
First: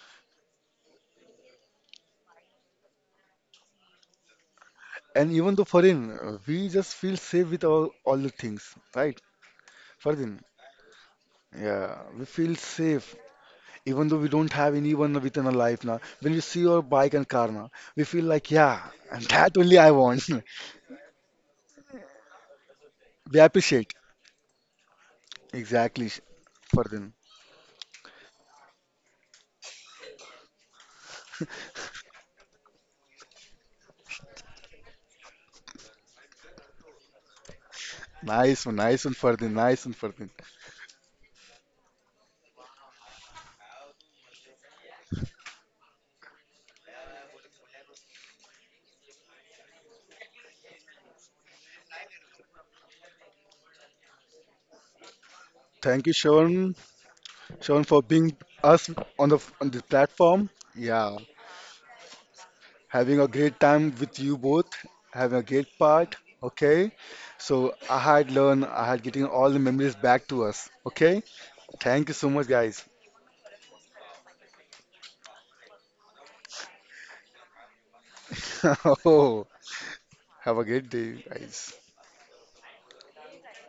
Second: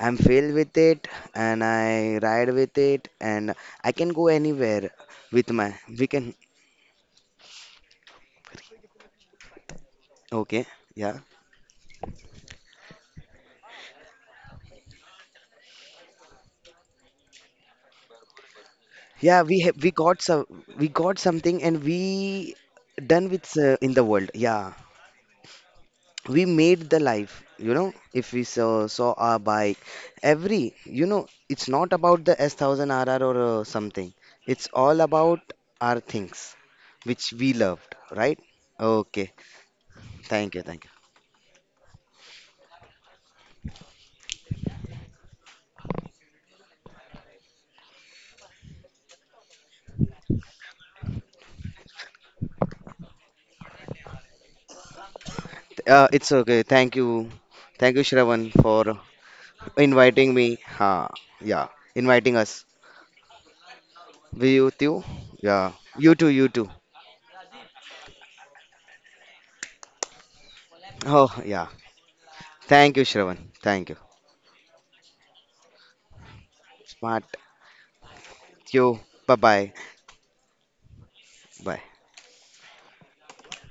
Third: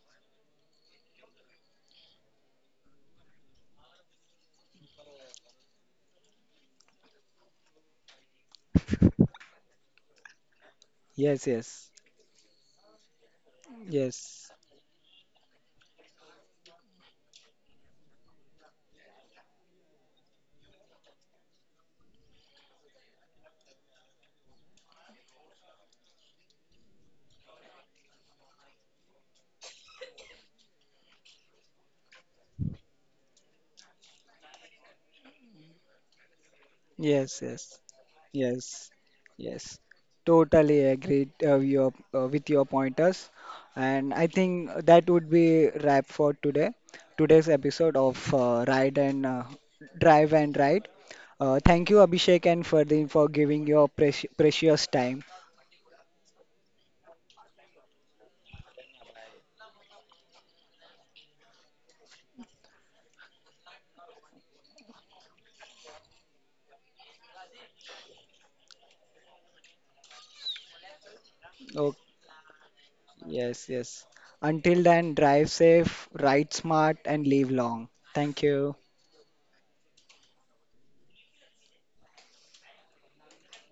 [SPEAKER 3] I'm filled with it, and I ride with it, and I can go anywhere
[SPEAKER 2] And
[SPEAKER 3] with
[SPEAKER 2] even though
[SPEAKER 3] my, we
[SPEAKER 2] foreign,
[SPEAKER 3] can,
[SPEAKER 2] we just feel safe with our all the things, right? Farin,
[SPEAKER 3] okay, yeah.
[SPEAKER 1] Yes, yes,
[SPEAKER 2] yeah, we feel safe even though we
[SPEAKER 1] yes,
[SPEAKER 2] don't have anyone within our life now. When we see your bike and car now, we feel like yeah, (laughs) and
[SPEAKER 3] Yeah,
[SPEAKER 2] that
[SPEAKER 3] we
[SPEAKER 2] only
[SPEAKER 3] have, we
[SPEAKER 2] I
[SPEAKER 3] got
[SPEAKER 2] want.
[SPEAKER 3] some,
[SPEAKER 2] (laughs)
[SPEAKER 3] we got something and we done
[SPEAKER 2] We
[SPEAKER 3] with in
[SPEAKER 2] appreciate
[SPEAKER 3] the world. Yeah,
[SPEAKER 2] exactly,
[SPEAKER 3] we made the
[SPEAKER 2] Farin.
[SPEAKER 3] life, you know, if we saw our bike. Every, you know, it's not about the S1000RR or something. It's all about our things which
[SPEAKER 1] yes,
[SPEAKER 3] we
[SPEAKER 1] yes,
[SPEAKER 3] loved, right?
[SPEAKER 1] yes,
[SPEAKER 2] Nice one,
[SPEAKER 3] Okay,
[SPEAKER 2] Farin.
[SPEAKER 1] yes.
[SPEAKER 2] Nice one, Farin.
[SPEAKER 3] thank you,
[SPEAKER 1] Totally
[SPEAKER 3] thank you.
[SPEAKER 1] agreed with your pointers. And I think that would be wrap for today. Today's episode of Ride and Drive and Ride. Thank you, Abhishek, and Ferdin for giving your precious time.
[SPEAKER 2] Thank you,
[SPEAKER 3] It's okay,
[SPEAKER 2] Sean,
[SPEAKER 3] thank you.
[SPEAKER 2] Sean,
[SPEAKER 3] Thank
[SPEAKER 2] for
[SPEAKER 3] you,
[SPEAKER 2] being
[SPEAKER 3] Shravan, for
[SPEAKER 2] us on the
[SPEAKER 3] inviting me.
[SPEAKER 2] platform.
[SPEAKER 3] Ha
[SPEAKER 2] Yeah,
[SPEAKER 3] Yeah, inviting us.
[SPEAKER 2] having a great time with you
[SPEAKER 3] We
[SPEAKER 2] both,
[SPEAKER 3] you too.
[SPEAKER 2] having a great
[SPEAKER 3] Yeah,
[SPEAKER 2] part.
[SPEAKER 3] you too.
[SPEAKER 2] Okay, so I had learned, I had getting all the memories back to us. Okay,
[SPEAKER 3] Oh yeah.
[SPEAKER 1] Okay.
[SPEAKER 2] thank you so much, guys.
[SPEAKER 3] Thank you, Shravan.
[SPEAKER 1] Yes,
[SPEAKER 3] Thank you.
[SPEAKER 1] yes. Until then, drive safe, ride smart, and
[SPEAKER 3] Smart.
[SPEAKER 1] live long. Thank you.
[SPEAKER 3] You.
[SPEAKER 2] (laughs)
[SPEAKER 3] Bye
[SPEAKER 2] Oh,
[SPEAKER 3] bye.
[SPEAKER 2] have a great day, guys.
[SPEAKER 3] Bye.